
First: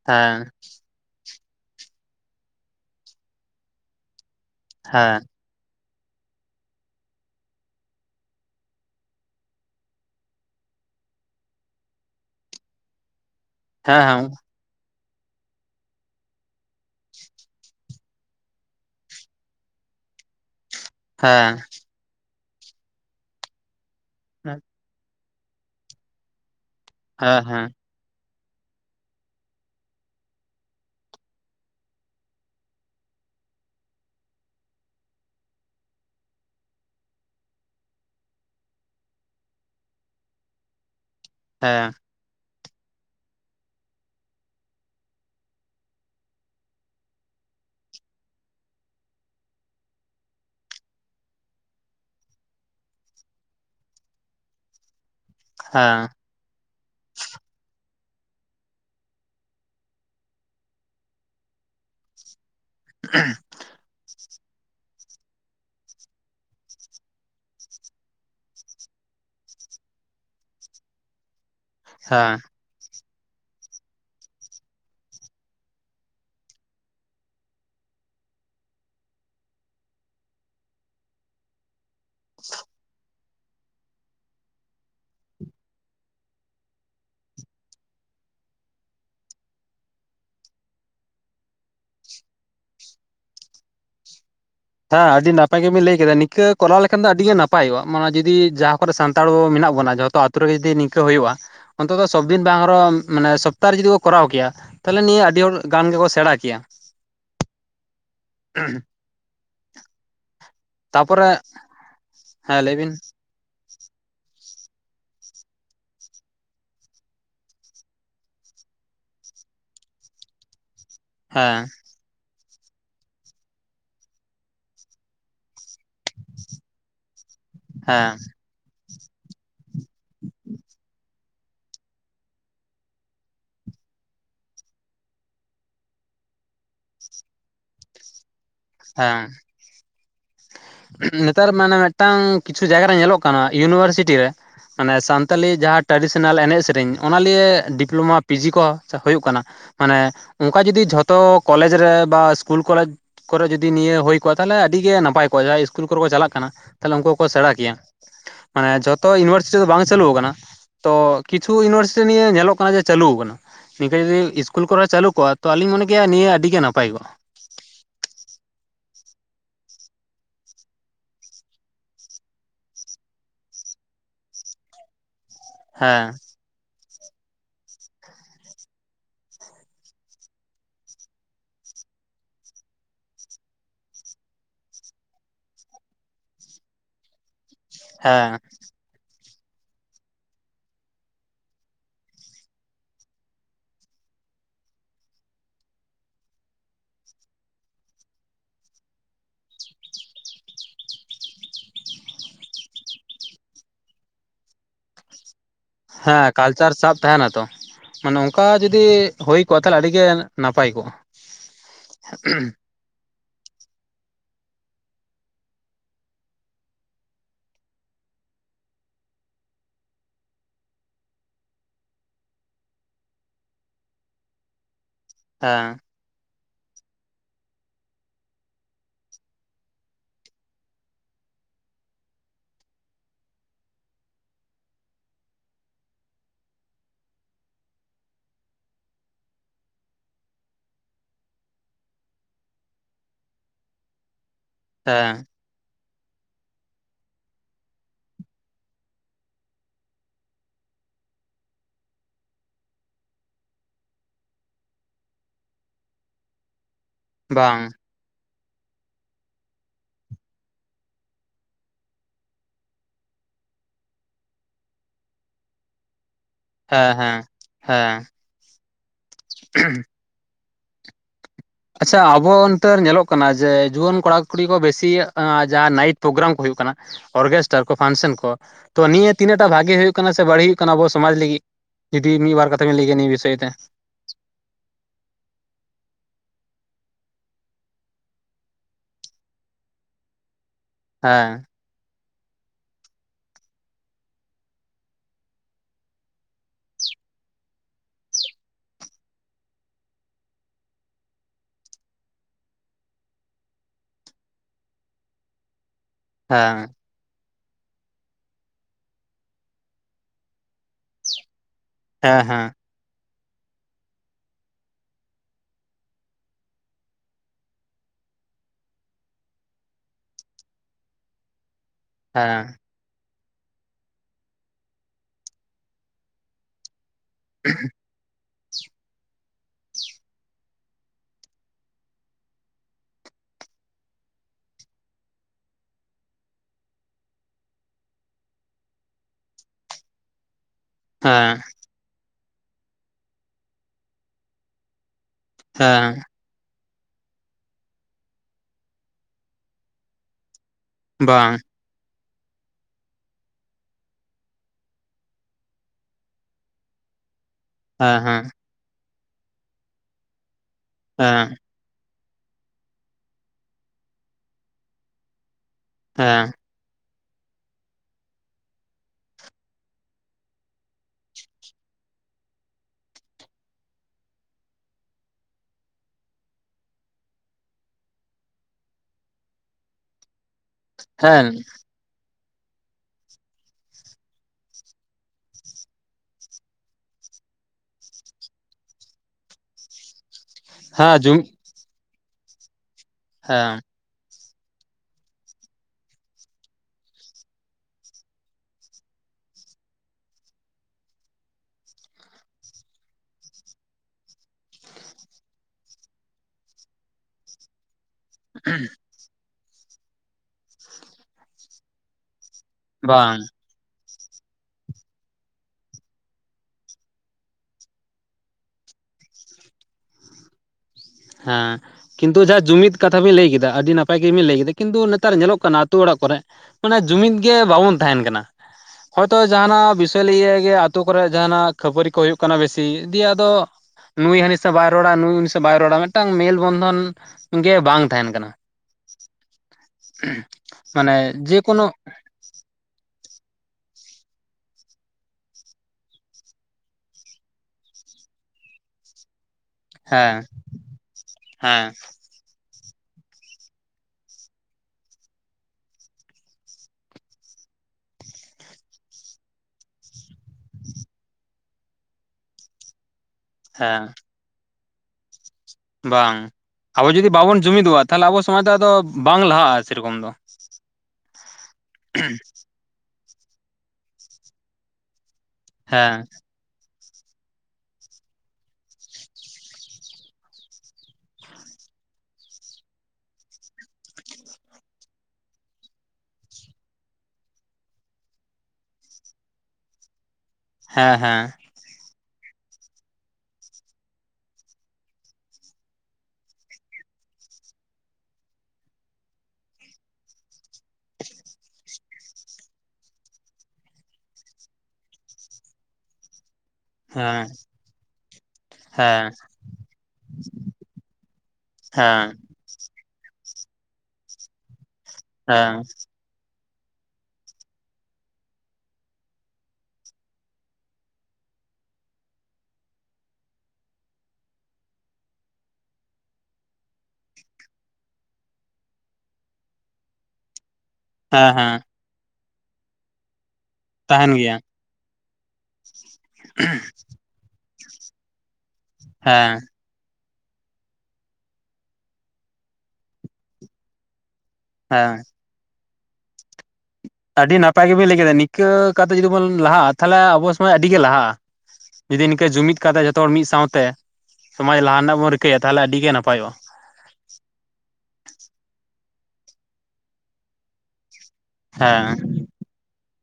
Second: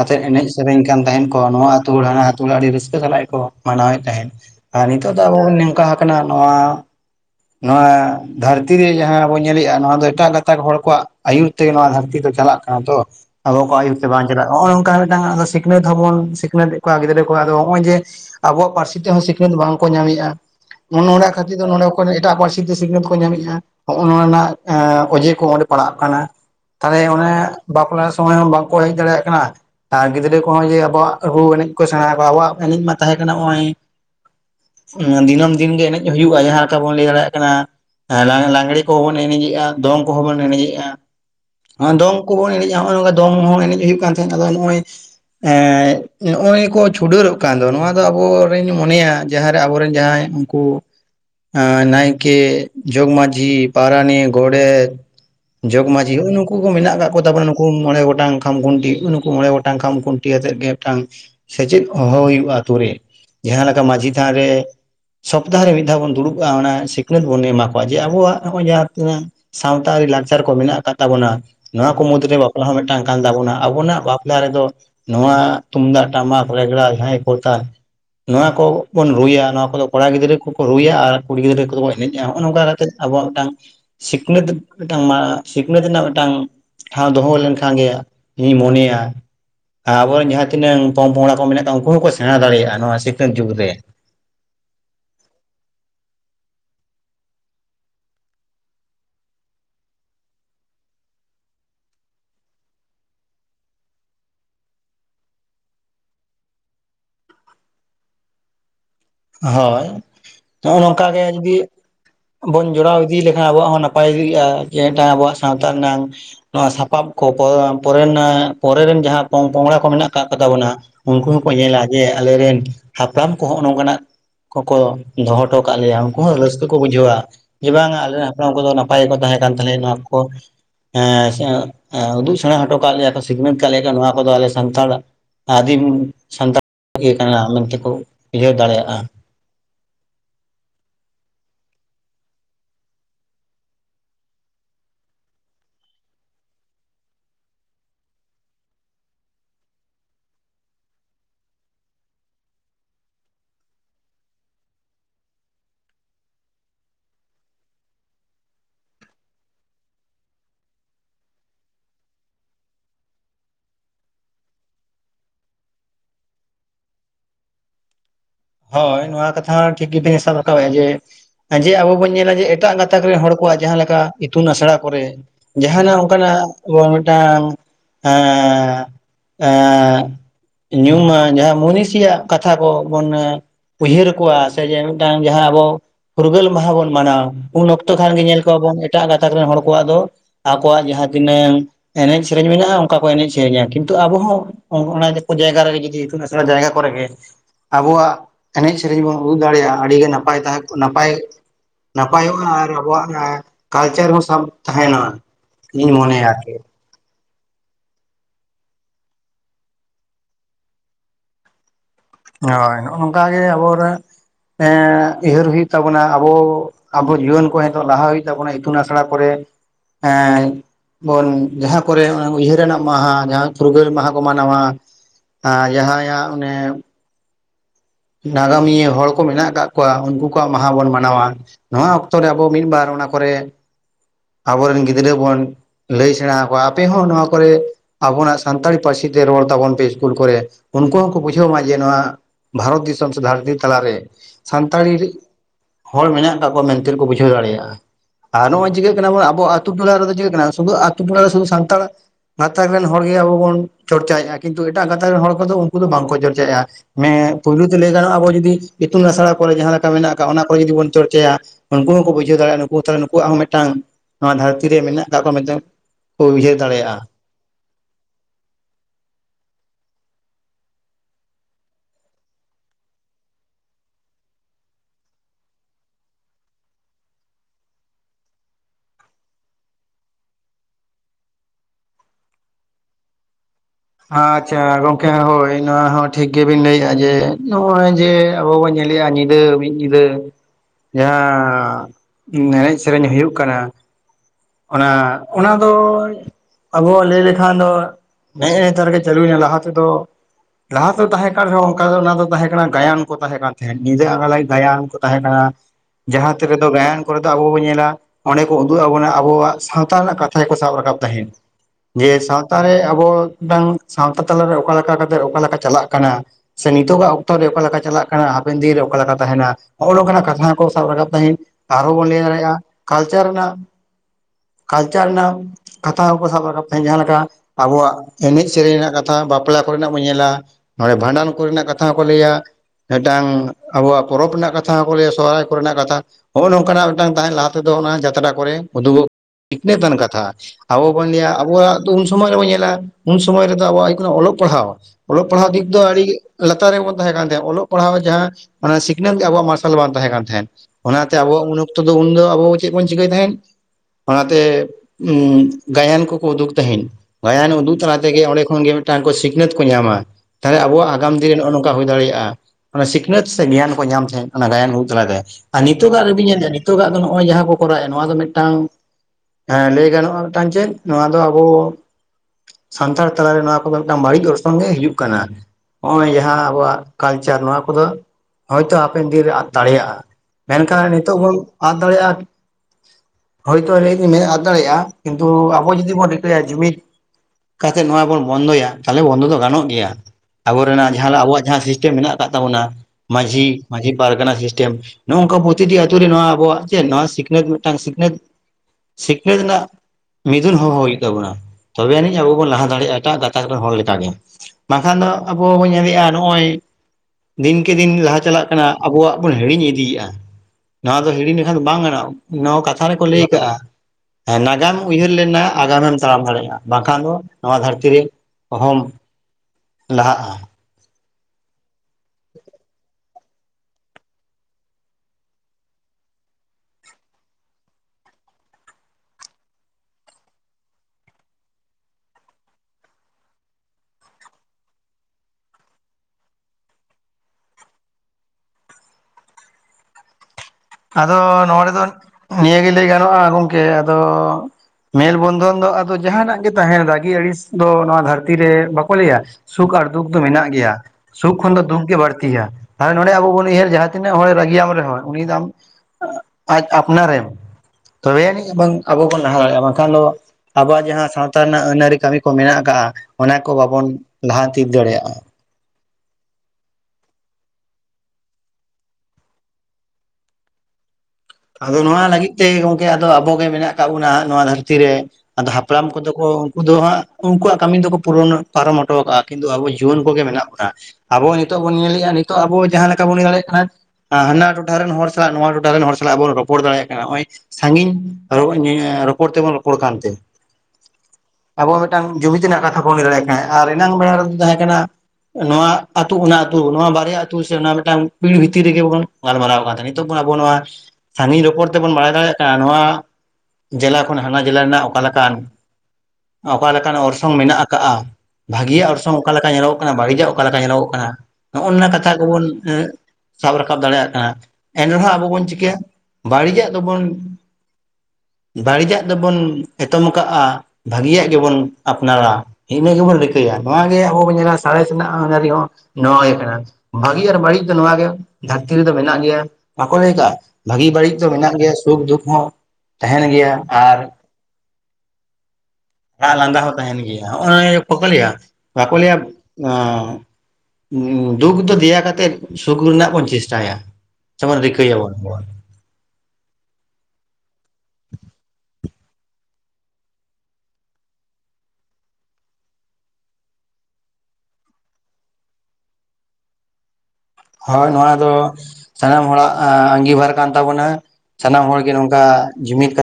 ᱟᱛᱮ ᱮᱱᱮᱡ ᱦᱮᱸ ᱥᱮᱨᱮᱧ- ᱠᱟᱱ ᱛᱟᱦᱮᱸᱱ ᱠᱚ ᱱᱚᱣᱟ ᱟᱹᱛᱩ ᱦᱚᱲ ᱦᱟᱱᱟ ᱟᱹᱛᱩ ᱦᱚᱲ ᱟᱹᱰᱤ ᱨᱟᱹᱥᱠᱟᱹ ᱥᱟᱞᱟᱜ ᱜᱮ ᱠᱚ ᱢᱟᱱᱟᱣᱮᱫ ᱛᱟᱦᱮᱸᱫ᱾ ᱟᱨ ᱦᱮᱸ ᱱᱤᱛᱚᱜ ᱦᱮᱸ ᱫᱚ ᱟᱵᱚ ᱵᱚᱱ ᱱᱮᱝᱠᱟ ᱟᱠᱟᱱᱟ ᱱᱚᱣᱟ- ᱱᱚᱣᱟ ᱫᱷᱟᱹᱨᱛᱤ ᱨᱮ ᱡᱟᱦᱟᱸ ᱵᱚᱱ ᱧᱮᱞᱮᱜᱼᱟ ᱱᱚᱣᱟ ᱫᱚ ᱮᱴᱟᱜ ᱜᱟᱛᱟᱠ ᱦᱚᱲ ᱠᱚᱣᱟᱜ ᱟᱹᱭᱩᱨ- ᱛᱮ ᱱᱚᱣᱟ ᱫᱷᱟᱹᱨᱛᱤ ᱫᱚ ᱪᱟᱞᱟᱜ ᱠᱟᱱᱟ ᱛᱚ ᱟᱵᱚ ᱠᱚᱣᱟᱜ ᱟᱹᱭᱩᱨ ᱛᱮ ᱦᱮᱸ ᱵᱟᱝ ᱪᱟᱞᱟᱜᱼᱟ ᱱᱚᱜ ᱱᱚᱝᱠᱟ ᱢᱤᱫᱴᱟᱝ ᱥᱤᱠ- ᱥᱤᱠᱷᱱᱟᱹᱛ ᱦᱚᱸᱵᱚᱱ ᱥᱤᱠᱷᱱᱟᱹᱛᱮᱫ ᱠᱚᱣᱟ ᱜᱤᱫᱽᱨᱟᱹ ᱠᱚ ᱟᱫᱚ ᱱᱚᱜ ᱚᱭ ᱡᱮ ᱟᱵᱚᱣᱟᱜ ᱯᱟᱹᱨᱥᱤ ᱛᱮᱦᱚᱸ ᱥᱤᱠᱷᱱᱟᱹᱛ ᱵᱟᱝᱠᱚ ᱧᱟᱢᱮᱫᱼᱟ ᱚᱱ ᱚᱱᱟ ᱠᱷᱟᱹᱛᱤᱨ ᱦᱮᱸ ᱛᱮ ᱱᱚᱰᱮ ᱠᱷᱚᱱ ᱮᱴᱟᱜ ᱯᱟᱹᱨᱥᱤ ᱛᱮ ᱥᱤᱠᱱᱟᱹᱛ ᱠᱚ ᱧᱟᱢᱮᱫᱼᱟ᱾ ᱦᱚᱜᱚ ᱱᱚᱣᱟ ᱨᱮᱱᱟᱜ ᱦᱮᱸ ᱚᱡᱮ ᱠᱚ ᱚᱸᱰᱮ ᱯᱟᱲᱦᱟᱜ ᱠᱟᱱᱟ ᱛᱟᱦᱚᱞᱮ ᱚᱱᱟ ᱦᱮᱸ ᱦᱮᱸ ᱵᱟᱯᱞᱟ ᱥᱩ- ᱛᱚ ᱦᱚᱸᱜᱼᱚᱭ ᱵᱟᱝᱠᱚ ᱦᱮᱡ ᱫᱟᱲᱮᱭᱟᱜ ᱠᱟᱱᱟ ᱟᱨ ᱜᱤᱫᱽᱨᱟᱹ ᱠᱚᱦᱚᱸ ᱡᱮ ᱟᱵᱚᱣᱟᱜ ᱨᱩ ᱮᱱᱮᱡ ᱠᱚ ᱥᱮᱬᱟ ᱠᱚᱣᱟ ᱟᱵᱚᱣᱟᱜ ᱮᱱᱮᱡ ᱢᱟ ᱛᱟᱦᱮᱸ ᱠᱟᱱᱟ ᱱᱚᱜᱼᱚᱭ ᱫᱤᱱᱟᱹᱢ ᱫᱤᱱ‌ ᱜᱮ ᱮᱱᱮᱡ- ᱦᱩᱭᱩᱜᱼᱟ ᱡᱟᱦᱟᱸ ᱞᱮᱠᱟ ᱵᱚᱱ ᱞᱟᱹᱭ ᱫᱟᱲᱮᱭᱟᱜ ᱠᱟᱱᱟ ᱞᱟᱜᱽᱮ ᱠᱚᱦᱚᱸ ᱵᱚᱱ ᱮᱱᱮᱡᱮᱜᱼᱟ ᱫᱚᱝ ᱠᱚᱦᱚᱸ ᱵᱚᱱ ᱮᱱᱮᱡᱮᱜᱼᱟ᱾ ᱦᱮᱸ ᱫᱚᱝ ᱠᱚᱵᱚᱱ ᱮᱱᱮᱡᱼᱟ ᱱᱚᱜᱼᱚᱭ ᱱᱚᱝᱠᱟ ᱫᱚᱝ ᱦᱚᱸ ᱮᱱᱮᱡ ᱦᱩᱭᱩᱜ ᱠᱟᱱ ᱛᱟᱦᱮᱸᱫ ᱟᱫᱚ ᱱᱚᱜᱼᱚᱭ ᱱᱚᱜᱼᱚᱭ ᱠᱚ ᱪᱷᱩᱰᱟᱹᱨᱚᱜ ᱠᱟᱱ ᱫᱚ ᱱᱚᱣᱟ ᱫᱚ ᱟᱵᱚᱨᱤᱧ ᱢᱚᱱᱮᱭᱟ ᱡᱟᱦᱟᱸᱨᱮ ᱟᱵᱚᱨᱮᱱ ᱡᱟᱦᱟᱸᱭ ᱩᱱᱠᱩ ᱟ ᱱᱟᱭᱠᱮ ᱡᱚᱜᱽ ᱢᱟᱡᱷᱤ ᱯᱟᱨᱟᱱᱤ ᱜᱳᱲᱮᱛ ᱡᱚᱠ ᱦᱮᱸ ᱢᱟᱡᱷᱤ ᱦᱩᱜᱼᱩ ᱱᱩᱠ- ᱩᱱᱠᱩ ᱠᱚ ᱢᱮᱱᱟᱜ ᱟᱠᱟᱫ ᱠᱚᱛᱟᱵᱚᱱᱟ ᱱᱩᱠᱩ ᱢᱚᱬᱮ ᱜᱚᱴᱟᱝ ᱠᱷᱟᱢ ᱠᱷᱩᱱᱴᱤ ᱱᱩᱠᱩ ᱢᱚᱬᱮ ᱜᱚᱴᱟᱝ ᱠᱷᱟᱢ ᱠᱷᱩᱱᱴᱤ ᱟᱛᱮᱫ ᱜᱮ ᱢᱤᱫᱴᱟᱝ- ᱥᱮᱪᱮᱫ ᱦᱚᱦᱚ ᱦᱩᱭᱩᱜᱼᱟ ᱟᱹᱛᱳ ᱨᱮ ᱡᱟᱦᱟᱸ ᱞᱮᱠᱟ ᱢᱟᱺᱡᱷᱤ ᱛᱷᱟᱱ ᱨᱮ ᱥᱚᱯᱛᱟᱦ ᱨᱮ ᱢᱤᱫ ᱫᱷᱟᱣ ᱵᱚᱱ ᱫᱩᱲᱩᱵ- ᱟ ᱚᱱᱟ ᱥᱤᱠᱷᱱᱟᱹᱛ ᱵᱚᱱ ᱮᱢᱟ ᱠᱚᱣᱟ ᱡᱮ ᱟᱵᱚᱣᱟᱜ ᱡᱟᱦᱟᱸ ᱛᱤᱱᱟᱹᱜ- ᱥᱟᱶᱛᱟ ᱟᱹᱨᱤ ᱞᱟᱠᱪᱟᱨ ᱠᱚ ᱢᱮᱱᱟᱜ ᱟᱠᱟᱫ ᱛᱟᱵᱚᱱᱟ ᱱᱚᱣᱟ ᱠᱚ ᱦᱮᱸ ᱢᱩᱫᱽᱨᱮ ᱵᱟ- ᱞᱟ ᱦᱚᱸ ᱢᱤᱫᱴᱟᱝ ᱠᱟᱱ ᱛᱟᱵᱚᱱᱟ ᱟᱵᱚᱱᱟᱜ ᱵᱟᱯᱞᱟ ᱨᱮᱫᱚ- ᱱᱚᱣᱟ ᱛᱩᱢᱫᱟᱜ ᱴᱟᱢᱟᱠ ᱨᱮᱜᱽᱲᱟ ᱡᱷᱟᱸᱭ ᱠᱚᱨᱛᱟᱞ ᱱᱚᱣᱟ ᱠᱚᱵᱚᱱ ᱨᱩᱭᱟ ᱱᱚᱣᱟ ᱠᱚᱫᱚ ᱠᱚᱲᱟ ᱜᱤᱫᱽᱨᱟᱹ ᱠᱚᱠᱚ ᱨᱩᱭᱟ ᱟᱨ- ᱠᱩᱲᱤ ᱜᱤᱫᱽᱨᱟᱹ ᱠᱚᱫᱚ ᱠᱚ ᱮᱱᱮᱡᱼᱟ ᱱᱚᱜᱼᱚ ᱱᱚᱝᱠᱟ ᱠᱟᱛᱮ ᱟᱵᱚᱣᱟᱜ ᱢᱤᱫᱴᱟᱝ- ᱥᱤᱠᱷᱱᱟᱹᱛ ᱢᱤᱫᱴᱟᱝ ᱢᱟ ᱥᱤᱠᱷᱱᱟᱹᱛ ᱨᱮᱱᱟᱜ ᱢᱤᱫᱴᱟᱝ- ᱴᱷᱟᱶ ᱫᱚᱦᱚ ᱞᱮᱱᱠᱷᱟᱱ ᱜᱮ ᱤᱧᱤᱧ ᱢᱚᱱᱮᱭᱟ- ᱟᱵᱚᱨᱮᱱ ᱡᱟᱦᱟᱸ ᱛᱤᱱᱟᱹᱜ ᱯᱚᱼᱯᱚᱝᱲᱟ ᱠᱚ ᱢᱮᱱᱟᱜ ᱠᱚᱣᱟ ᱩᱱᱠᱩ ᱦᱚᱸᱠᱚ ᱥᱮᱬᱟ ᱫᱟᱲᱮᱭᱟᱜᱼᱟ ᱱᱚᱣᱟ ᱥᱤᱠᱷᱱᱟᱹᱛ ᱡᱩᱜᱽ ᱨᱮ᱾ ᱦᱮᱸ ᱟᱹᱰᱤ ᱱᱟᱯᱟᱭ ᱜᱮᱵᱤᱱ ᱞᱟᱹᱭ ᱠᱮᱫᱟ ᱱᱤᱝᱠᱟᱹ ᱠᱚᱨᱟᱣ ᱞᱮᱠᱷᱟᱱ ᱫᱚ ᱟᱹᱰᱤ ᱜᱮ ᱱᱟᱯᱟᱭᱚᱜᱼᱟ ᱢᱟᱱᱮ ᱡᱩᱫᱤ ᱡᱟᱦᱟᱸ ᱠᱚᱨᱮᱜ ᱥᱟᱱᱛᱟᱲ ᱠᱚ ᱢᱮᱱᱟᱜ ᱵᱚᱱᱟ ᱡᱚᱛᱚ- ᱟᱛᱳ ᱨᱮ ᱡᱩᱫᱤ ᱱᱤᱝᱠᱟᱹ ᱦᱩᱭᱩᱜᱼᱟ ᱚᱱᱛᱚᱛᱚ ᱥᱚᱵ ᱫᱤᱱ ᱵᱟᱝ ᱨᱮᱦᱚᱸ ᱢᱟᱱᱮ ᱥᱚᱯᱛᱟᱨᱮ ᱡᱩᱫᱤ ᱠᱚ ᱠᱚᱨᱟᱣ ᱠᱮᱭᱟ- ᱛᱟᱦᱞᱮ ᱱᱤᱭᱟᱹ ᱟᱹᱰᱤ ᱜᱟᱱ ᱜᱮᱠᱚ ᱥᱮᱸᱬᱟ ᱠᱮᱭᱟ᱾ [INAUDIBLE] [UNINTELLIGIBLE] ᱦᱳᱭ ᱱᱚᱜᱚᱭ ᱱᱚᱝᱠᱟ ᱜᱮ ᱛᱟᱯᱚᱨᱮ ᱡᱩᱫᱤ ᱦᱮᱸ ᱵᱚᱱ ᱞᱟᱹᱭ ᱵᱤᱱ ᱡᱚᱲᱟᱣ ᱤ ᱞᱮᱠᱷᱟᱱ ᱟᱵᱚᱣᱟᱜ ᱦᱚᱸ ᱱᱟᱯᱟᱭ ᱜᱮ ᱦᱩᱭᱩᱜᱼᱟ ᱡᱮ ᱢᱮᱫ ᱴᱟᱝ ᱟᱵᱚᱣᱟᱜ ᱥᱟᱶᱛᱟ ᱨᱮᱱᱟᱝ ᱱᱚᱣᱟ ᱥᱟᱯᱟᱵ ᱠᱚ ᱯᱚᱨᱚᱵ ᱯᱚᱨᱚ ᱨᱮᱱᱟᱜ ᱯᱚᱨᱮ ᱨᱮᱱ ᱡᱟᱦᱟᱸ ᱯᱚᱝᱯᱚᱝᱜᱲᱟ ᱠᱚ ᱢᱮᱱᱟᱜ ᱠᱟᱜ ᱠᱚ ᱛᱟᱵᱚᱱᱟ ᱩᱱᱠᱩ ᱦᱚᱸᱠᱚ ᱦᱮᱸ ᱧᱮᱞᱟ ᱡᱮ ᱟᱞᱮ ᱨᱮᱱ ᱦᱟᱯᱲᱟᱢ ᱠᱚᱦᱚᱸ ᱱᱚᱝᱠᱟ ᱱᱟᱜ ᱠᱚᱠᱚ ᱫᱚᱦᱚ ᱦᱚᱴᱚ ᱠᱟᱜ ᱞᱮᱭᱟ ᱩᱱᱠᱩ ᱦᱚᱸ ᱨᱟᱹᱥᱠᱟᱹ ᱠᱚ ᱵᱩᱡᱷᱟᱹᱣᱼᱟ ᱡᱮ ᱵᱟᱝ ᱦᱮᱸ ᱟᱞᱮ [INAUDIBLE] ᱩᱱᱠᱩ ᱫᱚ ᱱᱟᱯᱟᱭ ᱜᱮᱠᱚ ᱛᱟᱦᱮᱸ ᱠᱟᱱ ᱛᱷᱟᱞᱮ ᱱᱚᱣᱟ ᱠᱚ ᱦᱮᱸ [INAUDIBLE] ᱩᱫᱩᱜ ᱥᱮᱸᱬᱟ ᱦᱚᱴᱚ ᱠᱟᱜ ᱞᱮᱭᱟ ᱠᱚ ᱥᱤᱠᱷᱱᱟᱹᱛ ᱠᱟᱜ ᱞᱮᱜᱮᱭᱟ ᱱᱚᱣᱟ ᱠᱚᱫᱚ ᱟᱞᱮ ᱥᱟᱱᱛᱟᱲ ᱟᱜ ᱟᱹᱫᱤᱢ ᱥᱟᱱᱛᱟᱲ [INAUDIBLE] ᱤᱭᱟᱹ ᱠᱟᱱᱟ ᱢᱮᱱᱛᱮ ᱠᱚ ᱩᱭᱦᱟᱹᱨ ᱫᱟᱲᱮᱭᱟᱜᱼᱟ᱾ ᱦᱮᱸ [UNINTELLIGIBLE] ᱱᱮᱛᱟᱨ ᱢᱟᱱᱮ ᱢᱤᱫᱴᱟᱝ ᱠᱤᱪᱷᱩ ᱡᱟᱭᱜᱟ ᱨᱮ ᱧᱮᱞᱚᱜ ᱠᱟᱱᱟ ᱤᱭᱩᱱᱤᱵᱷᱟᱨᱥᱤᱴᱤ ᱨᱮ ᱢᱟᱱᱮ ᱥᱟᱱᱛᱟᱞᱤ ᱡᱟᱦᱟᱸ ᱴᱨᱟᱰᱤᱥᱚᱱᱟᱞ ᱮᱱᱮᱡ ᱥᱮᱨᱮᱧ ᱚᱱᱟᱞᱤᱭᱮ ᱰᱤᱯᱞᱳᱢᱟ ᱯᱤᱡᱤ ᱠᱚ ᱦᱩᱭᱩᱜ ᱠᱟᱱᱟ ᱢᱟᱱᱮ ᱚᱱᱠᱟ ᱡᱩᱫᱤ ᱡᱷᱚᱛᱚ ᱠᱚᱞᱮᱡᱽ ᱨᱮ ᱵᱟ ᱤᱥᱠᱩᱞ ᱠᱚᱞᱮᱡᱽ- ᱠᱚᱨᱮ ᱡᱩᱫᱤ ᱱᱤᱭᱟᱹ ᱦᱩᱭ ᱠᱚᱜᱼᱟ ᱛᱟᱦᱞᱮ ᱟᱹᱰᱤ ᱜᱮ ᱱᱟᱯᱟᱭ ᱠᱚᱜᱼᱟ᱾ ᱚ ᱡᱟᱦᱟᱸᱭ ᱤᱥᱠᱩᱞ ᱠᱚᱨᱮ ᱠᱚ ᱪᱟᱞᱟᱜ ᱠᱟᱱᱟ ᱛᱟᱦᱚᱞᱮ ᱩᱱᱠᱩ ᱠᱚ ᱥᱮᱬᱟ ᱠᱮᱭᱟ᱾ ᱢᱟᱱᱮ ᱡᱷᱚᱛᱚ ᱤᱭᱩᱱᱤᱵᱷᱟᱨᱥᱤᱴᱤ ᱫᱚ ᱵᱟᱝ ᱪᱟᱹᱞᱩ ᱟᱠᱟᱱᱟ ᱛᱚ ᱠᱤᱪᱷᱩ ᱤᱭᱩᱱᱤᱵᱷᱟᱨᱥᱤᱴᱤ ᱱᱤᱭᱮ ᱧᱮᱞᱚᱜ ᱠᱟᱱᱟ ᱡᱮ ᱪᱟᱹᱞᱩ ᱟᱠᱟᱱᱟ ᱱᱤᱝᱠᱟᱹ ᱡᱩᱫᱤ ᱤᱥᱠᱩᱞ ᱠᱚᱨᱮ ᱪᱟᱹᱞᱩ ᱠᱚᱜᱼᱟ ᱛᱚ ᱟᱞᱤᱧ ᱢᱚᱱᱮ ᱠᱮᱭᱟ ᱱᱤᱭᱟᱹ ᱟᱹᱰᱤ ᱜᱮ ᱱᱟᱯᱟᱭ ᱠᱚᱜᱼᱟ ᱦᱳᱭ ᱱᱚᱣᱟ ᱠᱟᱛᱷᱟ ᱴᱷᱤᱠ ᱜᱮᱵᱤᱱ ᱥᱟᱵ ᱨᱟᱠᱟᱵᱮᱼᱟ ᱡᱮ ᱡᱮ ᱟᱵᱚ ᱵᱚᱱ ᱧᱮᱞᱟ ᱡᱮ ᱮᱴᱟᱜ ᱜᱟᱛᱟᱠ ᱨᱮᱱ ᱦᱚᱲ ᱠᱚᱣᱟᱜ ᱡᱟᱦᱟᱸ ᱞᱮᱠᱟ ᱤᱛᱩᱱ ᱟᱥᱲᱟ ᱠᱚᱨᱮ ᱡᱟᱦᱟᱸ ᱱᱟᱸᱜ ᱦᱮᱸ ᱚᱱᱠᱟᱱᱟᱸᱜ ᱢᱤᱫᱴᱟᱝ ᱮᱸᱼ ᱮᱸ ᱧᱩᱢᱟ ᱡᱟᱦᱟᱸ ᱢᱩᱱᱤᱥᱤᱭᱟᱜ ᱠᱟᱛᱷᱟ ᱠᱚ ᱵᱚᱱ [INAUDIBLE] ᱩᱭᱦᱟᱹᱨ ᱟᱠᱚᱣᱟ ᱥᱮ ᱡᱮ ᱢᱤᱫᱴᱟᱝ ᱡᱟᱦᱟᱸ ᱟᱵᱚ ᱯᱷᱩᱨᱜᱟᱹᱞ ᱢᱟᱦᱟ ᱵᱚᱱ ᱢᱟᱱᱟᱣᱟ ᱩᱱ ᱚᱠᱛᱚ ᱠᱷᱟᱱ ᱜᱮ ᱦᱮᱸ ᱧᱮᱞ ᱠᱚᱣᱟ ᱵᱚᱱ ᱮᱴᱟᱜ ᱜᱟᱛᱟᱠ ᱨᱮᱱ ᱦᱚᱲ ᱠᱚᱣᱟᱜ ᱫᱚ ᱟᱠᱚᱣᱟᱜ ᱡᱟᱦᱟᱸ ᱛᱤᱱᱟᱹᱝ ᱮᱱᱮᱡ ᱥᱮᱨᱮᱧ ᱢᱮᱱᱟᱜᱼᱟ ᱚᱝᱠᱟ ᱠᱚ ᱮᱱᱮᱡ ᱥᱮᱨᱮᱧᱟ ᱠᱤᱱᱛᱩ ᱟᱵᱚ ᱦᱚᱸ ᱚᱱᱟ ᱡᱚᱛᱚ ᱡᱟᱭᱜᱟ ᱨᱮᱜᱮ ᱡᱩᱫᱤ ᱤᱛᱩᱱ ᱟᱥᱲᱟ ᱡᱟᱭᱜᱟ ᱠᱚᱨᱮ ᱜᱮ ᱟᱵᱚᱣᱟᱜ ᱮᱱᱮᱡ ᱥᱮᱨᱮᱧ ᱵᱚᱱ ᱩᱫᱩᱜ ᱫᱟᱲᱮᱭᱟᱜᱼᱟ ᱟᱹᱰᱤ ᱜᱮ ᱱᱟᱯᱟᱭ ᱛᱟᱦᱮᱸ [INAUDIBLE] ᱱᱟᱯᱟᱭ ᱱᱟᱯᱟᱭᱚᱜ ᱢᱟ ᱟᱨ ᱟᱵᱚᱣᱟᱜ ᱠᱟᱞᱪᱟᱨ ᱦᱚᱸ ᱥᱟᱵ ᱛᱟᱦᱮᱸᱱᱟ ᱦᱮᱸ ᱠᱟᱞᱪᱟᱨ ᱥᱟᱵ ᱛᱟᱦᱮᱸᱱᱟ ᱛᱚ ᱢᱟᱱᱮ ᱚᱱᱠᱟ ᱡᱩᱫᱤ ᱦᱩᱭ ᱠᱚᱜᱼᱟ ᱛᱟᱦᱚᱞᱮ ᱟᱹᱰᱤ ᱜᱮ ᱱᱟᱯᱟᱭ ᱠᱚᱜᱼᱟ ᱦᱳᱭ ᱱᱚᱜᱚ ᱱᱚᱝᱠᱟᱜ ᱜᱮ ᱟᱵᱚᱨᱮᱸ ᱮᱸ ᱩᱭᱦᱟᱹᱨ ᱦᱩᱭᱩᱜ ᱛᱟᱵᱚᱱᱟ ᱟᱵᱚ ᱟᱵᱚ ᱡᱩᱣᱟᱹᱱ ᱠᱚ ᱱᱤᱛᱚᱜ ᱞᱟᱦᱟ ᱦᱩᱭᱩᱜ ᱛᱟᱵᱚᱱᱟ ᱤᱛᱩᱱ ᱟᱥᱲᱟ ᱠᱚᱨᱮ ᱮᱸ ᱵᱚᱱ ᱡᱟᱦᱟᱸ ᱠᱚᱨᱮ ᱩᱭᱦᱟᱹᱨᱟᱱᱟᱜ ᱢᱟᱦᱟ ᱡᱟᱦᱟᱸ ᱯᱷᱩᱨᱜᱟᱹᱞ ᱢᱟᱦᱟ ᱠᱚ ᱢᱟᱱᱟᱣᱼᱟ ᱟᱸ ᱦᱮᱸ ᱡᱟᱦᱟᱸ ᱭᱟᱜ ᱚᱱᱮ ᱱᱟᱜᱟᱢᱤᱭᱟᱹ ᱦᱚᱲ ᱠᱚ ᱢᱮᱱᱟᱜ ᱠᱟᱜ ᱠᱚᱣᱟ ᱩᱱᱠᱩ ᱠᱚᱣᱟᱜ ᱢᱟᱦᱟ ᱵᱚᱱ ᱢᱟᱱᱟᱣᱼᱟ ᱱᱚᱣᱟ ᱚᱠᱛᱚ ᱨᱮ ᱟᱵᱚ ᱢᱤᱫᱵᱟᱨ ᱚᱱᱟ ᱠᱚᱨᱮ ᱟᱵᱚᱨᱤᱱ ᱜᱤᱫᱽᱨᱟᱹ ᱵᱚᱱ ᱞᱟᱹᱭ ᱥᱮᱸᱬᱟ ᱟᱠᱚᱣᱟ ᱟᱯᱮ ᱦᱚᱸ ᱱᱚᱣᱟ ᱠᱚᱨᱮ ᱟᱵᱚᱱᱟᱜ ᱥᱟᱱᱛᱟᱲᱤ ᱯᱟᱹᱨᱥᱤ ᱛᱮ ᱨᱚᱲ ᱛᱟᱵᱚᱱ ᱯᱮ ᱤᱥᱠᱩᱞ ᱠᱚᱨᱮ ᱩᱱᱠᱩ ᱦᱚᱸᱠᱚ ᱵᱩᱡᱷᱟᱹᱣ ᱢᱟ ᱡᱮ ᱱᱚᱣᱟ ᱵᱷᱟᱨᱚᱛ ᱫᱤᱥᱚᱢ ᱥᱮ ᱫᱷᱟᱨᱛᱤ ᱛᱟᱞᱟ ᱨᱮ ᱥᱟᱱᱛᱟᱲᱤ [INAUDIBLE] ᱦᱮᱸ ᱦᱚᱲ ᱢᱮᱱᱟᱜ ᱟᱠᱟᱫ ᱠᱚᱣᱟ ᱢᱮᱱᱛᱮᱫ ᱠᱚ ᱵᱩᱡᱷᱟᱹᱣ ᱫᱟᱲᱮᱭᱟᱜᱼᱟ ᱟᱨ ᱱᱚᱜᱼᱚᱭ ᱪᱤᱠᱟᱹᱜ ᱠᱟᱱᱟ ᱵᱚ ᱟᱵᱚ ᱟᱛᱩ ᱴᱚᱞᱟ ᱨᱮᱫᱚ ᱪᱤᱠᱟᱹᱜ ᱠᱟᱱᱟ ᱥᱩᱫᱩ ᱟᱛᱩ ᱴᱚᱞᱟ ᱥᱩᱫᱩ ᱥᱟᱱᱛᱟᱲ ᱜᱟᱛᱟᱠ ᱨᱮᱱ ᱦᱚᱲ ᱜᱮ ᱟᱵᱚ ᱵᱟᱵᱚᱱ ᱪᱚᱨᱪᱟᱭᱮᱜᱼᱟ ᱠᱤᱱᱛᱩ ᱮᱴᱟᱜ ᱜᱟᱛᱟᱠ ᱨᱮᱱ ᱦᱚᱲ ᱠᱚᱫᱚ ᱩᱱᱠᱩ ᱫᱚ ᱵᱟᱝᱠᱚ ᱪᱚᱨᱪᱟᱭᱮᱜᱼᱟ ᱢᱮ ᱵᱟᱝ ᱯᱩᱭᱞᱩ ᱛᱮ ᱞᱟᱹᱭ ᱜᱟᱱᱚᱜᱼᱟ ᱟᱵᱚ ᱡᱩᱫᱤ ᱤᱛᱩᱱ ᱟᱥᱲᱟ ᱠᱚᱨᱮ ᱡᱟᱦᱟᱸ ᱞᱮᱠᱟ ᱢᱮᱱᱟᱜ ᱠᱫ ᱚᱱᱟ ᱠᱚᱨᱮ ᱡᱩᱫᱤ ᱵᱚᱱ ᱪᱚᱨᱪᱟᱭᱟ ᱩᱱᱠᱩ ᱦᱚᱸᱠᱚ ᱵᱩᱡᱷᱟᱹᱣ ᱫᱟᱲᱮᱭᱟᱜᱼᱟ ᱱᱩᱠᱩ ᱦᱚᱸᱛᱚ ᱱᱩᱠᱩᱣᱟᱜ ᱦᱚᱸ ᱢᱤᱫᱴᱟᱝ ᱱᱚᱣᱟ ᱫᱷᱟᱹᱨᱛᱤ ᱨᱮ ᱢᱮᱱᱟᱜ ᱠᱟᱜ ᱠᱚᱣᱟ ᱢᱮᱱᱛᱮᱫ ᱦᱮᱸ ᱦᱮᱸ ᱦᱮᱸ [UNINTELLIGIBLE] ᱟᱪᱪᱷᱟ ᱟᱵᱚ ᱱᱤᱛᱟᱨ ᱧᱮᱞᱚᱜ ᱠᱟᱱᱟ ᱡᱮ ᱡᱩᱣᱟᱹᱱ ᱠᱚᱲᱟ ᱠᱩᱲᱤ ᱠᱚ ᱵᱮᱥᱤ ᱡᱟᱦᱟᱸ ᱱᱟᱭᱤᱴ ᱯᱨᱳᱜᱨᱟᱢ ᱠᱚ ᱦᱩᱭᱩᱜ ᱠᱟᱱᱟ ᱚᱨᱜᱮᱥᱴᱟᱨ ᱠᱚ ᱯᱷᱟᱱᱥᱮᱟᱱ ᱠᱚ ᱛᱚ ᱱᱤᱭᱟᱹ ᱛᱤᱱᱟᱹᱜᱴᱟ ᱵᱷᱟᱜᱤ ᱦᱩᱭᱩᱜ ᱠᱟᱱᱟ ᱥᱮ ᱵᱟᱹᱲᱤᱡ ᱦᱩᱭᱩᱜ ᱠᱟᱱᱟ ᱟᱵᱚ ᱥᱚᱢᱟᱡᱽ ᱞᱤᱜᱤᱜ ᱡᱩᱫᱤ ᱱᱤᱭᱟᱹ ᱵᱟᱨ ᱠᱚᱛᱮ ᱵᱤᱱ ᱞᱟᱹᱭ ᱠᱮᱭᱟ ᱱᱤᱭᱟᱹ ᱵᱤᱥᱚᱭ ᱛᱮ ᱟᱪᱪᱷᱟ ᱜᱚᱝᱠᱮ ᱦᱳᱭ ᱱᱚᱣᱟ ᱦᱚᱸ ᱴᱷᱤᱠ ᱜᱮᱵᱤᱱ ᱞᱟᱹᱭᱮᱜᱼᱟ ᱡᱮ ᱱᱚᱜᱼᱚᱭ ᱡᱮ ᱟᱵᱚ ᱵᱚᱱ ᱧᱮᱞᱮ ᱟᱜ ᱡᱮ [INAUDIBLE] ᱧᱤᱫᱟᱹ ᱢᱤᱫ ᱧᱤᱫᱟᱹ ᱦᱮᱸ ᱡᱟᱦᱟᱸ ᱮᱱᱮᱡ ᱥᱮᱨᱮᱧ ᱦᱩᱭᱩᱜ ᱠᱟᱱᱟ ᱚᱱᱟ ᱚᱱᱟ ᱫᱚᱭ ᱟᱵᱚ ᱟᱜ ᱞᱟᱹᱭ ᱞᱮᱠᱷᱟᱱ ᱫᱚ ᱱᱮᱜ ᱱᱮᱛᱟᱨ ᱜᱮ ᱪᱟᱹᱞᱩ ᱭᱮᱱᱟ ᱞᱟᱦᱟ ᱛᱮᱫᱚ ᱞᱟᱦᱟᱛᱮ ᱛᱟᱦᱮᱸ ᱠᱟᱱ ᱨᱮᱦᱚᱸ ᱚᱱᱠᱟ ᱫᱚ ᱚᱱᱟ ᱫᱚ ᱛᱟᱦᱮᱸ ᱠᱟᱱᱟ ᱜᱟᱭᱟᱱ ᱠᱚ ᱛᱟᱦᱮᱸ ᱠᱟᱱ ᱛᱟᱦᱮᱸᱫ ᱧᱤᱫᱟᱹ ᱟᱸᱜᱟ ᱞᱟᱜᱤᱫ ᱜᱟᱭᱟᱱ ᱠᱚ ᱛᱟᱦᱮᱸ ᱠᱟᱱᱟ ᱡᱟᱦᱟᱸ ᱛᱮ ᱦᱮᱸ ᱨᱮᱫᱚ ᱜᱟᱭᱟᱱ ᱠᱚᱨᱮ ᱫᱚ ᱟᱵᱚ ᱵᱚᱱ ᱧᱮᱞᱟ ᱚᱸᱰᱮ ᱠᱚ ᱩᱫᱩᱜ ᱟᱵᱚᱱᱟ ᱟᱨ ᱟᱵᱚᱣᱟᱜ ᱥᱟᱸᱶᱛᱟ ᱨᱮᱱᱟᱜ ᱠᱟᱛᱷᱟ ᱜᱮᱠᱚ ᱥᱟᱵ ᱨᱟᱠᱟᱵ ᱛᱟᱦᱮᱸᱫ, ᱡᱮ ᱦᱮᱸ ᱦᱮᱸ ᱥᱟᱸᱶᱛᱟ ᱨᱮ ᱟᱵᱚ ᱢᱤᱫᱴᱟᱝ ᱼᱼ ᱥᱟᱸᱶᱛᱟ ᱛᱟᱞᱟᱨᱮ ᱚᱠᱟ ᱞᱮᱠᱟ ᱠᱟᱛᱮᱜ ᱚᱠᱟ ᱞᱮᱠᱟ ᱪᱟᱞᱟᱜ ᱠᱟᱱᱟ? ᱥᱮ ᱱᱤᱛᱚᱜᱟᱜ ᱚᱠᱛᱚ ᱨᱮ ᱚᱠᱟ ᱞᱮᱠᱟ ᱪᱟᱞᱟᱜ ᱠᱟᱱᱟ, ᱦᱟᱯᱮᱱ ᱫᱤᱱ ᱨᱮ ᱚᱠᱟ ᱞᱮᱠᱟ ᱛᱟᱦᱮᱱᱟ? ᱦᱚᱸᱜ ᱱᱚᱝᱠᱟᱱᱟᱜ ᱠᱟᱛᱷᱟ ᱦᱚᱸ ᱠᱚ ᱥᱟᱵ ᱨᱟᱠᱟᱵ ᱛᱟᱸᱦᱮᱫ ᱟᱨᱦᱚᱸ ᱵᱚᱱ ᱞᱟᱹᱭ ᱫᱟᱲᱮᱭᱟᱜᱼᱟ ᱦᱮᱸ ᱠᱟᱞᱪᱟᱨ ᱨᱮᱱᱟᱜ ᱼᱼ ᱠᱟᱞᱪᱟᱨ ᱨᱮᱱᱟᱜ ᱠᱟᱛᱷᱟ ᱦᱚᱸᱠᱚ ᱥᱟᱵ ᱨᱟᱠᱟᱵ ᱛᱟᱦᱮᱸᱫ ᱡᱟᱸᱦᱟ ᱞᱮᱠᱟ ᱟᱵᱚᱣᱟᱜ ᱼᱼ ᱮᱱᱮᱡ ᱥᱮᱨᱮᱧ ᱨᱮᱱᱟᱜ ᱠᱟᱛᱷᱟ, ᱵᱟᱯᱞᱟ ᱠᱚᱨᱮᱱᱟᱜ ᱵᱚᱱ ᱧᱮᱞᱟ, ᱱᱚᱰᱮ ᱵᱷᱟᱸᱰᱟᱱ ᱠᱚᱨᱮᱱᱟᱜ ᱠᱟᱛᱷᱟ ᱦᱚᱸᱠᱚ ᱞᱟᱹᱭᱟ᱾ ᱢᱤᱫᱴᱟᱝ ᱟᱵᱚᱣᱟᱜ ᱯᱚᱨᱚᱵ ᱨᱮᱱᱟᱜ ᱠᱟᱛᱷᱟ ᱦᱚᱸ ᱠᱚ ᱞᱟᱹᱭᱟ, ᱥᱚᱦᱚᱨᱟᱭ ᱠᱚᱨᱮᱱᱟᱜ ᱠᱟᱛᱷᱟᱼᱼ ᱦᱚᱸᱜᱼᱚ ᱱᱚᱝᱠᱟᱱᱟᱜ ᱢᱤᱫᱴᱟᱝ ᱛᱟᱦᱮᱸᱱ ᱞᱟᱦᱟ ᱛᱮᱫᱚ ᱚᱱᱟ ᱡᱟᱛᱨᱟ ᱠᱚᱨᱮ᱾ ᱩᱫᱩᱜ [UNINTELLIGIBLE] ᱥᱤᱠᱷᱱᱟᱹᱛᱟᱱ ᱠᱟᱛᱷᱟ ᱟᱵᱚ ᱵᱚᱱ ᱞᱟᱹᱭᱟ ᱦᱮᱸ ᱟᱵᱚᱣᱟᱜ ᱩᱱ ᱥᱚᱢᱚᱭ ᱨᱮᱵᱚᱱ ᱧᱮᱞᱟ ᱩᱱ ᱥᱚᱢᱚᱭ ᱨᱮᱫᱚ ᱟᱵᱚᱣᱟᱜ ᱦᱩᱭᱩᱜ ᱠᱟᱱᱟ ᱚᱞᱚᱜ ᱯᱟᱲᱦᱟᱣ, ᱚᱞᱚᱜ ᱯᱟᱲᱦᱟᱣ ᱫᱤᱠ ᱫᱚ ᱦᱮᱸ ᱟᱹᱰᱤ ᱞᱟᱛᱟᱨ ᱨᱮᱜᱮᱵᱚᱱ ᱛᱟᱦᱮᱸ ᱠᱟᱱ ᱛᱟᱦᱮᱸᱫ᱾ ᱚᱞᱚᱜ ᱯᱟᱲᱦᱟᱣ ᱡᱟᱦᱟᱸ ᱚᱱᱟ ᱥᱤᱠᱷᱱᱟᱹᱛ ᱜᱮ ᱟᱵᱚᱣᱟᱜ ᱢᱟᱨᱥᱟᱞ ᱵᱟᱝ ᱛᱟᱦᱮᱸ ᱠᱟᱱ ᱛᱟᱦᱮᱸᱫ᱾ ᱚᱱᱟᱛᱮ ᱵᱟᱝ ᱟᱵᱚᱣᱟᱜ ᱩᱱ ᱚᱠᱛᱚ ᱫᱚ, ᱩᱱᱫᱚ ᱟᱵᱚ ᱪᱮᱫ ᱵᱚᱱ ᱪᱤᱠᱟᱹᱭ ᱛᱟᱦᱮᱸᱫ? ᱚᱱᱟᱛᱮ ᱩᱸ ᱜᱟᱭᱟᱱ ᱠᱚᱠᱚ ᱩᱫᱩᱜ ᱛᱟᱦᱮᱱ᱾ ᱜᱟᱭᱟᱱ ᱩᱫᱩᱜ ᱛᱟᱞᱟ ᱦᱮᱸ ᱦᱮᱸ ᱛᱮᱜᱮ ᱚᱸᱰᱮ ᱠᱷᱚᱱ ᱜᱮ ᱢᱤᱫ ᱢᱤᱫᱴᱟᱝ ᱠᱚ ᱥᱤᱠᱷᱱᱟᱹᱛ ᱠᱚ ᱧᱟᱢᱟ, ᱛᱟᱦᱚᱞᱮ ᱟᱵᱚᱣᱟᱜ ᱟᱜᱟᱢ ᱫᱤᱱ ᱨᱮ ᱦᱮᱸ ᱱᱚᱜᱼᱚ ᱚᱱᱠᱟ ᱦᱩᱭ ᱫᱟᱲᱮᱭᱟᱜᱼᱟ᱾ ᱚᱱᱟ ᱥᱤᱠᱷᱱᱟᱹᱛ ᱥᱮ ᱜᱮᱭᱟᱱ ᱠᱚ ᱧᱟᱢ ᱛᱟᱦᱮᱸᱫ ᱚᱱᱟ ᱜᱟᱭᱟᱱ ᱦᱩᱭᱩᱜ ᱛᱟᱞᱟᱛᱮ᱾ ᱟᱨ ᱱᱤᱛᱚᱜᱟᱜ ᱨᱮᱵᱤᱱ ᱦᱮᱸ ᱧᱮᱞᱮᱫᱼᱟ ᱱᱤᱛᱚᱜᱟᱜ ᱫᱚ ᱱᱚᱜᱼᱚᱭ ᱡᱟᱦᱟᱸ ᱠᱚ ᱠᱚᱨᱟᱣᱮᱫ ᱱᱚᱣᱟ ᱫᱚ ᱢᱤᱫ ᱢᱤᱫᱴᱟᱝ ᱦᱮᱸ ᱞᱟᱹᱭ ᱜᱟᱱᱚᱜᱼᱟ ᱢᱤᱫᱴᱟᱝ ᱪᱮᱫ, ᱱᱚᱣᱟ ᱫᱚ ᱟᱵᱚ ᱥᱟᱱᱛᱟᱲ ᱛᱟᱞᱟᱨᱮ ᱱᱚᱣᱟ ᱠᱚᱫᱚ ᱢᱤᱫᱴᱟᱱ ᱵᱟᱹᱲᱤᱡ ᱚᱨᱥᱚᱝ ᱜᱮ ᱦᱤᱡᱩᱜ ᱠᱟᱱᱟ᱾ ᱱᱚᱜᱼᱚᱭ ᱡᱟᱦᱟᱸ ᱟᱵᱚᱣᱟᱜ ᱠᱟᱞᱪᱟᱨ, ᱱᱚᱣᱟ ᱠᱚᱫᱚ ᱦᱚᱭᱛᱳ ᱦᱟᱯᱮᱱ ᱫᱤᱱᱨᱮ ᱟᱫ ᱫᱟᱲᱮᱭᱟᱜᱼᱟ᱾ ᱢᱮᱱᱠᱷᱟᱱ ᱱᱤᱛᱚᱜ ᱦᱮᱸ ᱵᱚᱱ ᱟᱫ ᱫᱟᱲᱮᱭᱟᱜᱼᱟ᱾ ᱦᱳᱭᱛᱳ ᱞᱟᱹᱭ ᱫᱟᱹᱧ ᱢᱮ ᱟᱫ ᱫᱟᱲᱮᱭᱟᱜᱼᱟ ᱠᱤᱱᱛᱩ ᱟᱵᱚ ᱡᱩᱫᱤ ᱵᱚᱱ ᱨᱤᱠᱟᱹᱭᱟ ᱡᱩᱢᱤᱫ ᱠᱟᱛᱮᱫ ᱱᱚᱣᱟ ᱵᱚᱱ ᱵᱚᱱᱫᱚᱭᱟ ᱛᱟᱦᱚᱞᱮ ᱵᱚᱱᱫᱚ ᱫᱚ ᱜᱟᱱᱚᱜ ᱜᱮᱭᱟ᱾ ᱟᱵᱚ ᱨᱮᱱᱟᱜ ᱦᱮᱸ ᱡᱟᱦᱟᱸᱟ ᱡᱩᱢ ᱟᱵᱚᱣᱟᱜ ᱡᱟᱦᱟᱸ ᱥᱤᱥᱴᱮᱢ ᱢᱮᱱᱟᱜ ᱟᱠᱟᱫ ᱛᱟᱵᱚᱱᱟ ᱢᱟᱺᱡᱷᱤ ᱦᱮᱸ ᱢᱟᱺᱡᱷᱤ ᱯᱟᱨᱜᱟᱱᱟ ᱥᱤᱥᱴᱮᱢ ᱱᱚᱝᱠᱟ ᱯᱨᱚᱛᱤᱴᱤ ᱟᱛᱳ ᱨᱮ ᱱᱚᱣᱟ ᱟᱵᱚᱣᱟᱜ ᱪᱮᱫ ᱱᱚᱣᱟ ᱥᱤᱠᱷᱱᱟᱹᱛ ᱢᱤᱫᱴᱟᱝ [UNINTELLIGIBLE] ᱥᱤᱠᱷᱱᱟ. ᱛ ᱨᱮᱱᱟᱜ ᱢᱤᱫᱩᱱ ᱦᱚᱦᱚ ᱦᱩᱭᱩᱜ ᱛᱟᱵᱚᱱᱟ ᱛᱚᱵᱮ ᱟᱹᱱᱤᱡ ᱟᱵᱚ ᱵᱚᱱ ᱞᱟᱦᱟ ᱫᱟᱲᱮᱭᱟᱜᱼᱟ ᱮᱴᱟᱜ ᱜᱟᱛᱟᱠ ᱨᱮᱱ ᱦᱚᱲ ᱞᱮᱠᱟᱜᱮ᱾ ᱵᱟᱝᱠᱷᱟᱱ ᱫᱚ ᱟᱵᱚ ᱦᱚᱵᱚᱱ ᱧᱮᱞᱮᱜᱼᱟ ᱱᱚᱜᱼᱚᱭ ᱫᱤᱱᱠᱮ ᱫᱤᱱ ᱞᱟᱦᱟ ᱪᱟᱞᱟᱜ ᱠᱟᱱᱟ ᱟᱵᱚᱣᱟᱜ ᱵᱚᱱ ᱦᱤᱲᱤᱧ ᱤᱫᱤᱭᱮᱫᱼᱟ ᱱᱚᱣᱟ ᱫᱚ ᱦᱤᱲᱤᱧ ᱞᱮᱠᱷᱟᱱ ᱫᱚ ᱵᱟᱝ ᱜᱟᱱᱚᱜᱼᱟ ᱱᱚᱣᱟ ᱠᱟᱛᱷ ᱚᱱᱮ ᱠᱚ ᱵᱟᱝ ᱞᱟᱹᱭ ᱠᱟᱜᱼᱟ᱾ ᱦᱮᱸ ᱱᱟᱜᱟᱢ ᱩᱭᱦᱟᱹᱨ ᱞᱮᱱᱟ ᱟᱜᱟᱢᱮᱢ ᱛᱟᱲᱟᱢ ᱫᱟᱲᱮᱭᱟᱜᱼᱟ ᱵᱟᱝᱠᱷᱟᱱ ᱫᱚ ᱱᱚᱣᱟ ᱫᱷᱟᱹᱨᱛᱤ ᱨᱮ ᱚᱦᱚᱢ ᱞᱟᱦᱟᱜᱼᱟ᱾ ᱦᱮᱸ ᱠᱤᱱᱛᱩ ᱡᱟᱦᱟᱸ ᱡᱩᱢᱤᱫ ᱠᱟᱛᱷᱟ ᱵᱤᱱ ᱞᱟᱹᱭ ᱠᱮᱫᱟ ᱟᱹᱰᱤ ᱱᱟᱯᱟᱭ ᱜᱮᱵᱤᱱ ᱞᱟᱹᱭ ᱠᱮᱫᱟ᱾ᱠᱤᱱᱛᱩ ᱱᱮᱛᱟᱨ ᱧᱮᱞᱚᱜ ᱠᱟᱱᱟ ᱟᱹᱛᱩ ᱚᱲᱟᱜ ᱠᱚᱨᱮ ᱢᱟᱱᱮ ᱡᱩᱢᱤᱫ ᱜᱮ ᱵᱟᱵᱚᱱ ᱛᱟᱦᱮᱱ ᱠᱟᱱᱟ᱾ ᱦᱚᱭᱛᱚ ᱡᱟᱦᱱᱟᱜ ᱵᱤᱥᱚᱭ ᱱᱤᱭᱮ ᱜᱮ ᱟᱛᱚ ᱠᱚᱨᱮ ᱡᱟᱦᱱᱟᱜ ᱠᱷᱟᱹᱯᱟᱹᱨᱤ ᱠᱚ ᱦᱩᱭᱩᱜ ᱠᱟᱱᱟ ᱵᱮᱥᱤ ᱫᱤᱭᱮ ᱟᱫᱚ ᱱᱩᱭ ᱦᱟᱹᱱᱤ ᱥᱟᱸᱶ ᱵᱟᱭ ᱨᱚᱲᱟ ᱱᱩᱭ ᱩᱱᱤ ᱥᱟᱸᱶ ᱵᱟᱭ ᱨᱚᱲᱟ᱾ ᱢᱤᱫᱴᱟᱝ ᱢᱮᱞ ᱵᱚᱱᱫᱷᱚᱱ ᱜᱮ ᱵᱟᱝ ᱛᱟᱦᱮᱱ ᱠᱟᱱᱟ᱾ ᱢᱟᱱᱮ ᱟᱫᱚ ᱡᱮᱠᱳᱱᱳ ᱱᱚᱰᱮ ᱫᱚ ᱱᱤᱭᱟᱹᱟᱹᱜᱮ ᱞᱟᱹᱭ ᱜᱟᱱᱚᱜᱼᱟ ᱜᱚᱝᱠᱮ ᱟᱫᱚ ᱢᱮᱞ ᱵᱚᱱᱫᱷᱚᱱ ᱫᱚ ᱟᱫᱚ ᱡᱟᱦᱱᱟᱜ ᱜᱮ ᱛᱟᱦᱮᱱᱟ ᱨᱟᱹᱜᱤ ᱟᱹᱲᱤᱥ ᱫᱚ ᱱᱚᱣᱟ ᱫᱷᱟᱹᱨᱛᱤ ᱨᱮ ᱵᱟᱠᱚ ᱞᱟᱹᱭᱟ ᱥᱩᱠᱷ ᱟᱨ ᱫᱩᱠᱷ ᱫᱚ ᱦᱮᱸ ᱢᱮᱱᱟᱜ ᱜᱮᱭᱟ ᱥᱩᱠᱷ ᱠᱷᱚᱱ ᱫᱚ ᱦᱮᱸ ᱫᱩᱠᱷ ᱜᱮ ᱵᱟᱹᱲᱛᱤᱭᱟ᱾ ᱟᱨ ᱱᱚᱰᱮ ᱟᱵᱚ ᱵᱚᱱ ᱩᱭᱷᱟᱹᱨ ᱡᱟᱦᱟᱸ ᱛᱤᱱᱟᱹᱜ ᱦᱚᱲ ᱨᱟᱹᱜᱤᱭᱟᱢ ᱨᱮᱦᱚᱸ ᱩᱱᱤ ᱫᱚ ᱟᱢ ᱟᱡ ᱟᱯᱱᱟᱨᱮᱢ, ᱛᱚᱵᱮ ᱟᱹᱱᱤᱡ ᱵᱚᱱ ᱟᱵᱚ ᱵᱚᱱ ᱞᱟᱦᱟ ᱫᱟᱲᱮᱭᱟᱜᱼᱟ᱾ ᱵᱟᱝᱠᱷᱟᱱ ᱫᱚᱼᱼ ᱟᱵᱚᱣᱟᱜ ᱡᱟᱦᱟᱸ ᱥᱟᱸᱶᱛᱟ ᱨᱮᱱᱟᱜ ᱟᱹᱱ ᱟᱹᱨᱤ ᱠᱟᱹᱢᱤ ᱠᱚ ᱢᱮᱱᱟᱜ ᱠᱟᱜ-ᱟ ᱚᱱᱟ ᱠᱚ ᱦᱮᱸ ᱵᱟᱵᱚᱱ ᱞᱟᱦᱟᱱᱛᱤ ᱫᱟᱲᱮᱭᱟᱜᱼᱟ᱾ ᱵᱟᱝ, ᱟᱵᱚ ᱡᱩᱫᱤ ᱵᱟᱵᱚᱱ ᱡᱩᱢᱤᱫᱚᱜᱼᱟ ᱛᱟᱦᱚᱞᱮ ᱟᱵᱚ ᱥᱚᱢᱟᱡᱽ ᱫᱚ ᱟᱫᱚ ᱵᱟᱝ ᱞᱟᱦᱟᱜᱼᱟ ᱥᱮᱨᱚᱠᱚᱢ ᱫᱚ᱾ ᱟᱫᱚ ᱱᱚᱣᱟ ᱞᱟᱹᱜᱤᱫ ᱛᱮ ᱜᱚᱝᱠᱮ ᱟᱫᱚ ᱟᱵᱚᱜᱮ ᱢᱮᱱᱟᱜ ᱠᱟᱜ ᱵᱚᱱᱟ ᱱᱚᱣᱟ ᱫᱷᱟᱹᱨᱛᱤ ᱨᱮ᱾ ᱟᱫᱚ ᱦᱟᱯᱲᱟᱢ ᱦᱮᱸ ᱠᱚᱫᱚ ᱠᱚ ᱩᱱᱠᱩ ᱫᱚ ᱦᱟᱸᱜ ᱩᱱᱠᱩᱟᱜ ᱠᱟᱹᱢᱤ ᱫᱚᱠᱚ ᱯᱩᱨᱚᱱ ᱯᱟᱨᱚᱢ ᱦᱚᱴᱚ ᱠᱟᱜᱼᱟ ᱠᱤᱱᱛᱩ ᱟᱵᱚ ᱡᱩᱣᱟᱹᱱ ᱠᱚᱜᱮ ᱢᱮᱱᱟᱜ ᱵᱚᱱᱟ᱾ ᱟᱵᱚ ᱱᱤᱛᱚᱜ ᱵᱚᱱ ᱧᱮᱞᱮᱜᱼᱟ ᱱᱤᱛᱚᱜ ᱟᱵᱚ ᱡᱟᱦᱟᱸ ᱞᱮᱠᱟ ᱵᱚᱱ ᱞᱟᱹᱭ ᱫᱟᱲᱮᱭᱟᱜ ᱠᱟᱱᱟ ᱦᱟᱱᱟ ᱴᱚᱴᱷᱟ ᱨᱮᱱ ᱦᱚᱲ ᱥᱟᱞᱟᱜ ᱱᱚᱣᱟ ᱴᱚᱴᱷᱟ ᱨᱮᱱ ᱦᱚᱲ ᱥᱟᱞᱟᱜ ᱟᱵᱚ ᱨᱚᱯᱚᱲ ᱫᱟᱲᱮᱭᱟᱜ ᱠᱟᱱᱟ ᱦᱚᱜᱼᱚᱭ ᱥᱟᱜᱤᱧ ᱨᱚᱯᱚᱲ ᱛᱮᱵᱚᱱ ᱨᱚᱯᱚᱲ ᱠᱟᱱ ᱛᱮ ᱦᱮᱸ ᱦᱮᱸ ᱟᱵᱚ ᱢᱤᱫᱴᱟᱝ ᱡᱩᱢᱤᱫ ᱨᱮᱱᱟᱜ ᱠᱟᱛᱷᱟ ᱵᱚᱱ ᱞᱟᱹᱭ ᱫᱟᱲᱭᱟᱜ ᱠᱟᱱᱟ ᱟᱨ ᱮᱱᱟᱝ ᱵᱮᱲᱟ ᱨᱮᱫᱚ ᱛᱟᱦᱮᱸ ᱠᱟᱱᱟ ᱱᱚᱣᱟ ᱟᱹᱛᱩ ᱚᱱᱟ ᱟᱹᱛᱩ ᱱᱚᱣᱟ ᱵᱟᱨᱭᱟ ᱟᱹᱛᱩ ᱥᱮ ᱚᱱᱟ ᱢᱤᱫᱴᱟᱝ ᱯᱤᱲ ᱵᱷᱤᱛᱤᱨ ᱨᱮᱜᱮ ᱵᱚᱱ ᱜᱟᱞᱢᱟᱨᱟᱣ ᱠᱟᱱ ᱛᱟᱦᱮᱸᱱᱟ ᱱᱤᱛᱚᱜ ᱟᱵᱚ ᱱᱚᱣᱟ ᱥᱟᱜᱤᱧ ᱨᱚᱯᱚᱲ ᱛᱮᱵᱚᱱ ᱵᱟᱲᱟᱭ ᱫᱟᱲᱮᱭᱟᱜ ᱠᱟᱱᱟ ᱱᱚᱣᱟ ᱡᱮᱞᱟ ᱠᱷᱚᱱ ᱦᱟᱱᱟ ᱡᱮᱞᱟ ᱨᱮᱱᱟᱜ ᱚᱠᱟᱞᱮᱠᱟᱱ ᱚᱠᱟᱞᱮᱠᱟᱱ ᱦᱮᱸ ᱚᱨᱥᱚᱝ ᱢᱮᱱᱟᱜ ᱟᱠᱟᱜᱼᱟ ᱵᱷᱟᱜᱤᱭᱟᱜ ᱦᱮᱸ ᱚᱨᱥᱚᱝ ᱚᱠᱟᱮ ᱞᱮᱠᱟ ᱧᱮᱞᱚᱜᱚᱜ ᱠᱟᱱᱟ ᱵᱟᱹᱲᱤᱡᱟᱜ ᱚᱠᱟ ᱞᱮᱠᱟ ᱧᱮᱞᱚᱜᱚᱜ ᱠᱟᱱᱟ ᱱᱚᱜᱱᱱᱟ ᱦᱮᱸ ᱠᱟᱛᱷᱟ ᱠᱚᱵᱚᱱ ᱥᱟᱵ ᱨᱟᱠᱟᱵ ᱫᱟᱲᱮᱭᱟᱜ ᱠᱟᱱᱟ ᱮᱱ ᱨᱮᱦᱚᱸ ᱟᱵᱚ ᱵᱚᱱ ᱦᱮᱸ ᱪᱤᱠᱟᱹᱭᱟ ᱵᱟᱹᱲᱤᱡᱟᱜ ᱫᱚᱵᱚᱱ ᱵᱟᱹᱲᱤᱡᱟᱜ ᱫᱚᱵᱚᱱ ᱮᱛᱚᱢ ᱠᱟᱜᱼᱟ, ᱵᱷᱟᱜᱤᱭᱟᱜ ᱜᱮᱵᱚᱱ ᱟᱯᱱᱟᱨᱟ᱾ ᱤᱱᱟᱹ ᱜᱮᱵᱚᱱ ᱨᱤᱠᱟᱹᱭᱟ ᱱᱚᱣᱟ ᱜᱮ ᱟᱵᱚ ᱵᱚᱱ ᱧᱮᱞᱟ ᱥᱟᱬᱮᱥ ᱨᱮᱱᱟᱜ ᱟᱹᱱ ᱟᱹᱨᱤ ᱦᱚᱸ ᱱᱚᱣᱟ ᱜᱮ ᱠᱟᱱᱟ᱾ ᱵᱷᱟᱹᱜᱤ ᱟᱨ ᱵᱟᱹᱲᱤᱡ ᱫᱚ ᱱᱚᱣᱟ ᱜᱮ ᱫᱷᱟᱹᱨᱛᱤ ᱨᱮᱫᱚ ᱢᱮᱱᱟᱜ ᱜᱮᱭᱟ ᱵᱟᱠᱚ ᱞᱟᱹᱭ ᱠᱟᱜᱼᱟᱼᱼ ᱵᱷᱟᱜᱤ ᱵᱟᱹᱲᱤᱡ ᱫᱚ ᱦᱮᱸ ᱢᱮᱱᱟᱜ ᱦᱮᱸ ᱜᱮᱭᱟ ᱥᱩᱠᱫᱩᱠ ᱦᱚᱸ ᱛᱟᱦᱮᱱ ᱜᱮᱭᱟ ᱟᱨ ᱛᱟᱦᱮᱱ ᱜᱮᱭᱟ ᱨᱟᱜ ᱞᱟᱸᱫᱟ ᱦᱚᱸ ᱛᱟᱦᱮᱱ ᱜᱮᱭᱟ ᱦᱚᱜᱼᱚᱭ ᱯᱠᱚᱞᱮᱭᱟ ᱵᱟᱠᱚᱞᱭᱟ ᱦᱮᱸ ᱫᱩᱠ ᱫᱚ ᱫᱮᱭᱟᱠᱟᱛᱮᱫ ᱥᱩᱠ ᱨᱮᱱᱟᱜ ᱵᱩᱱ ᱪᱮᱥᱴᱟᱭᱟ ᱥᱮ ᱵᱚᱱ ᱨᱤᱠᱟᱹ ᱦᱮᱸ ᱭᱟᱵᱚᱱ ᱵᱚᱱ ᱟᱹᱰᱤ ᱱᱟᱯᱟᱭ ᱜᱮᱵᱤᱱ ᱞᱟᱹᱭ ᱠᱮᱫᱟ ᱱᱤᱝᱠᱟᱹ ᱠᱟᱛᱮ ᱡᱩᱫᱤ ᱵᱚᱱ ᱞᱟᱦᱟᱜᱼᱟ ᱛᱟᱦᱚᱞᱮ ᱟᱵᱚ ᱥᱚᱢᱟᱡᱽ ᱟᱹᱰᱤ ᱜᱮ ᱞᱟᱦᱟᱜᱼᱟ ᱡᱩᱫᱤ ᱱᱤᱝᱠᱟᱹ ᱡᱩᱢᱤᱫ ᱠᱟᱛᱮ ᱡᱷᱚᱛᱚ ᱦᱚᱲ ᱢᱤᱫ ᱥᱟᱶᱛᱮ ᱥᱚᱢᱟᱡᱽ ᱞᱟᱦᱟ ᱨᱮᱱᱟᱜ ᱵᱚᱱ ᱨᱤᱠᱟᱹᱭᱟ ᱛᱟᱦᱚᱞᱮ ᱟᱹᱰᱤ ᱜᱮ ᱱᱟᱯᱟᱭᱚᱜᱼᱟ᱾ ᱦᱳᱭ ᱱᱚᱣᱟ ᱫᱚ ᱥᱟᱱᱟᱢ ᱦᱚᱲᱟᱜ ᱟᱜᱤᱵᱷᱟᱨ ᱠᱟᱱ ᱛᱟᱵᱚᱱᱟ ᱥᱟᱱᱟᱢ ᱦᱚᱲ ᱦᱮᱸ ᱜᱮ ᱱᱚᱝᱠᱟ ᱡᱩᱢᱤᱫ ᱠᱟᱛᱮ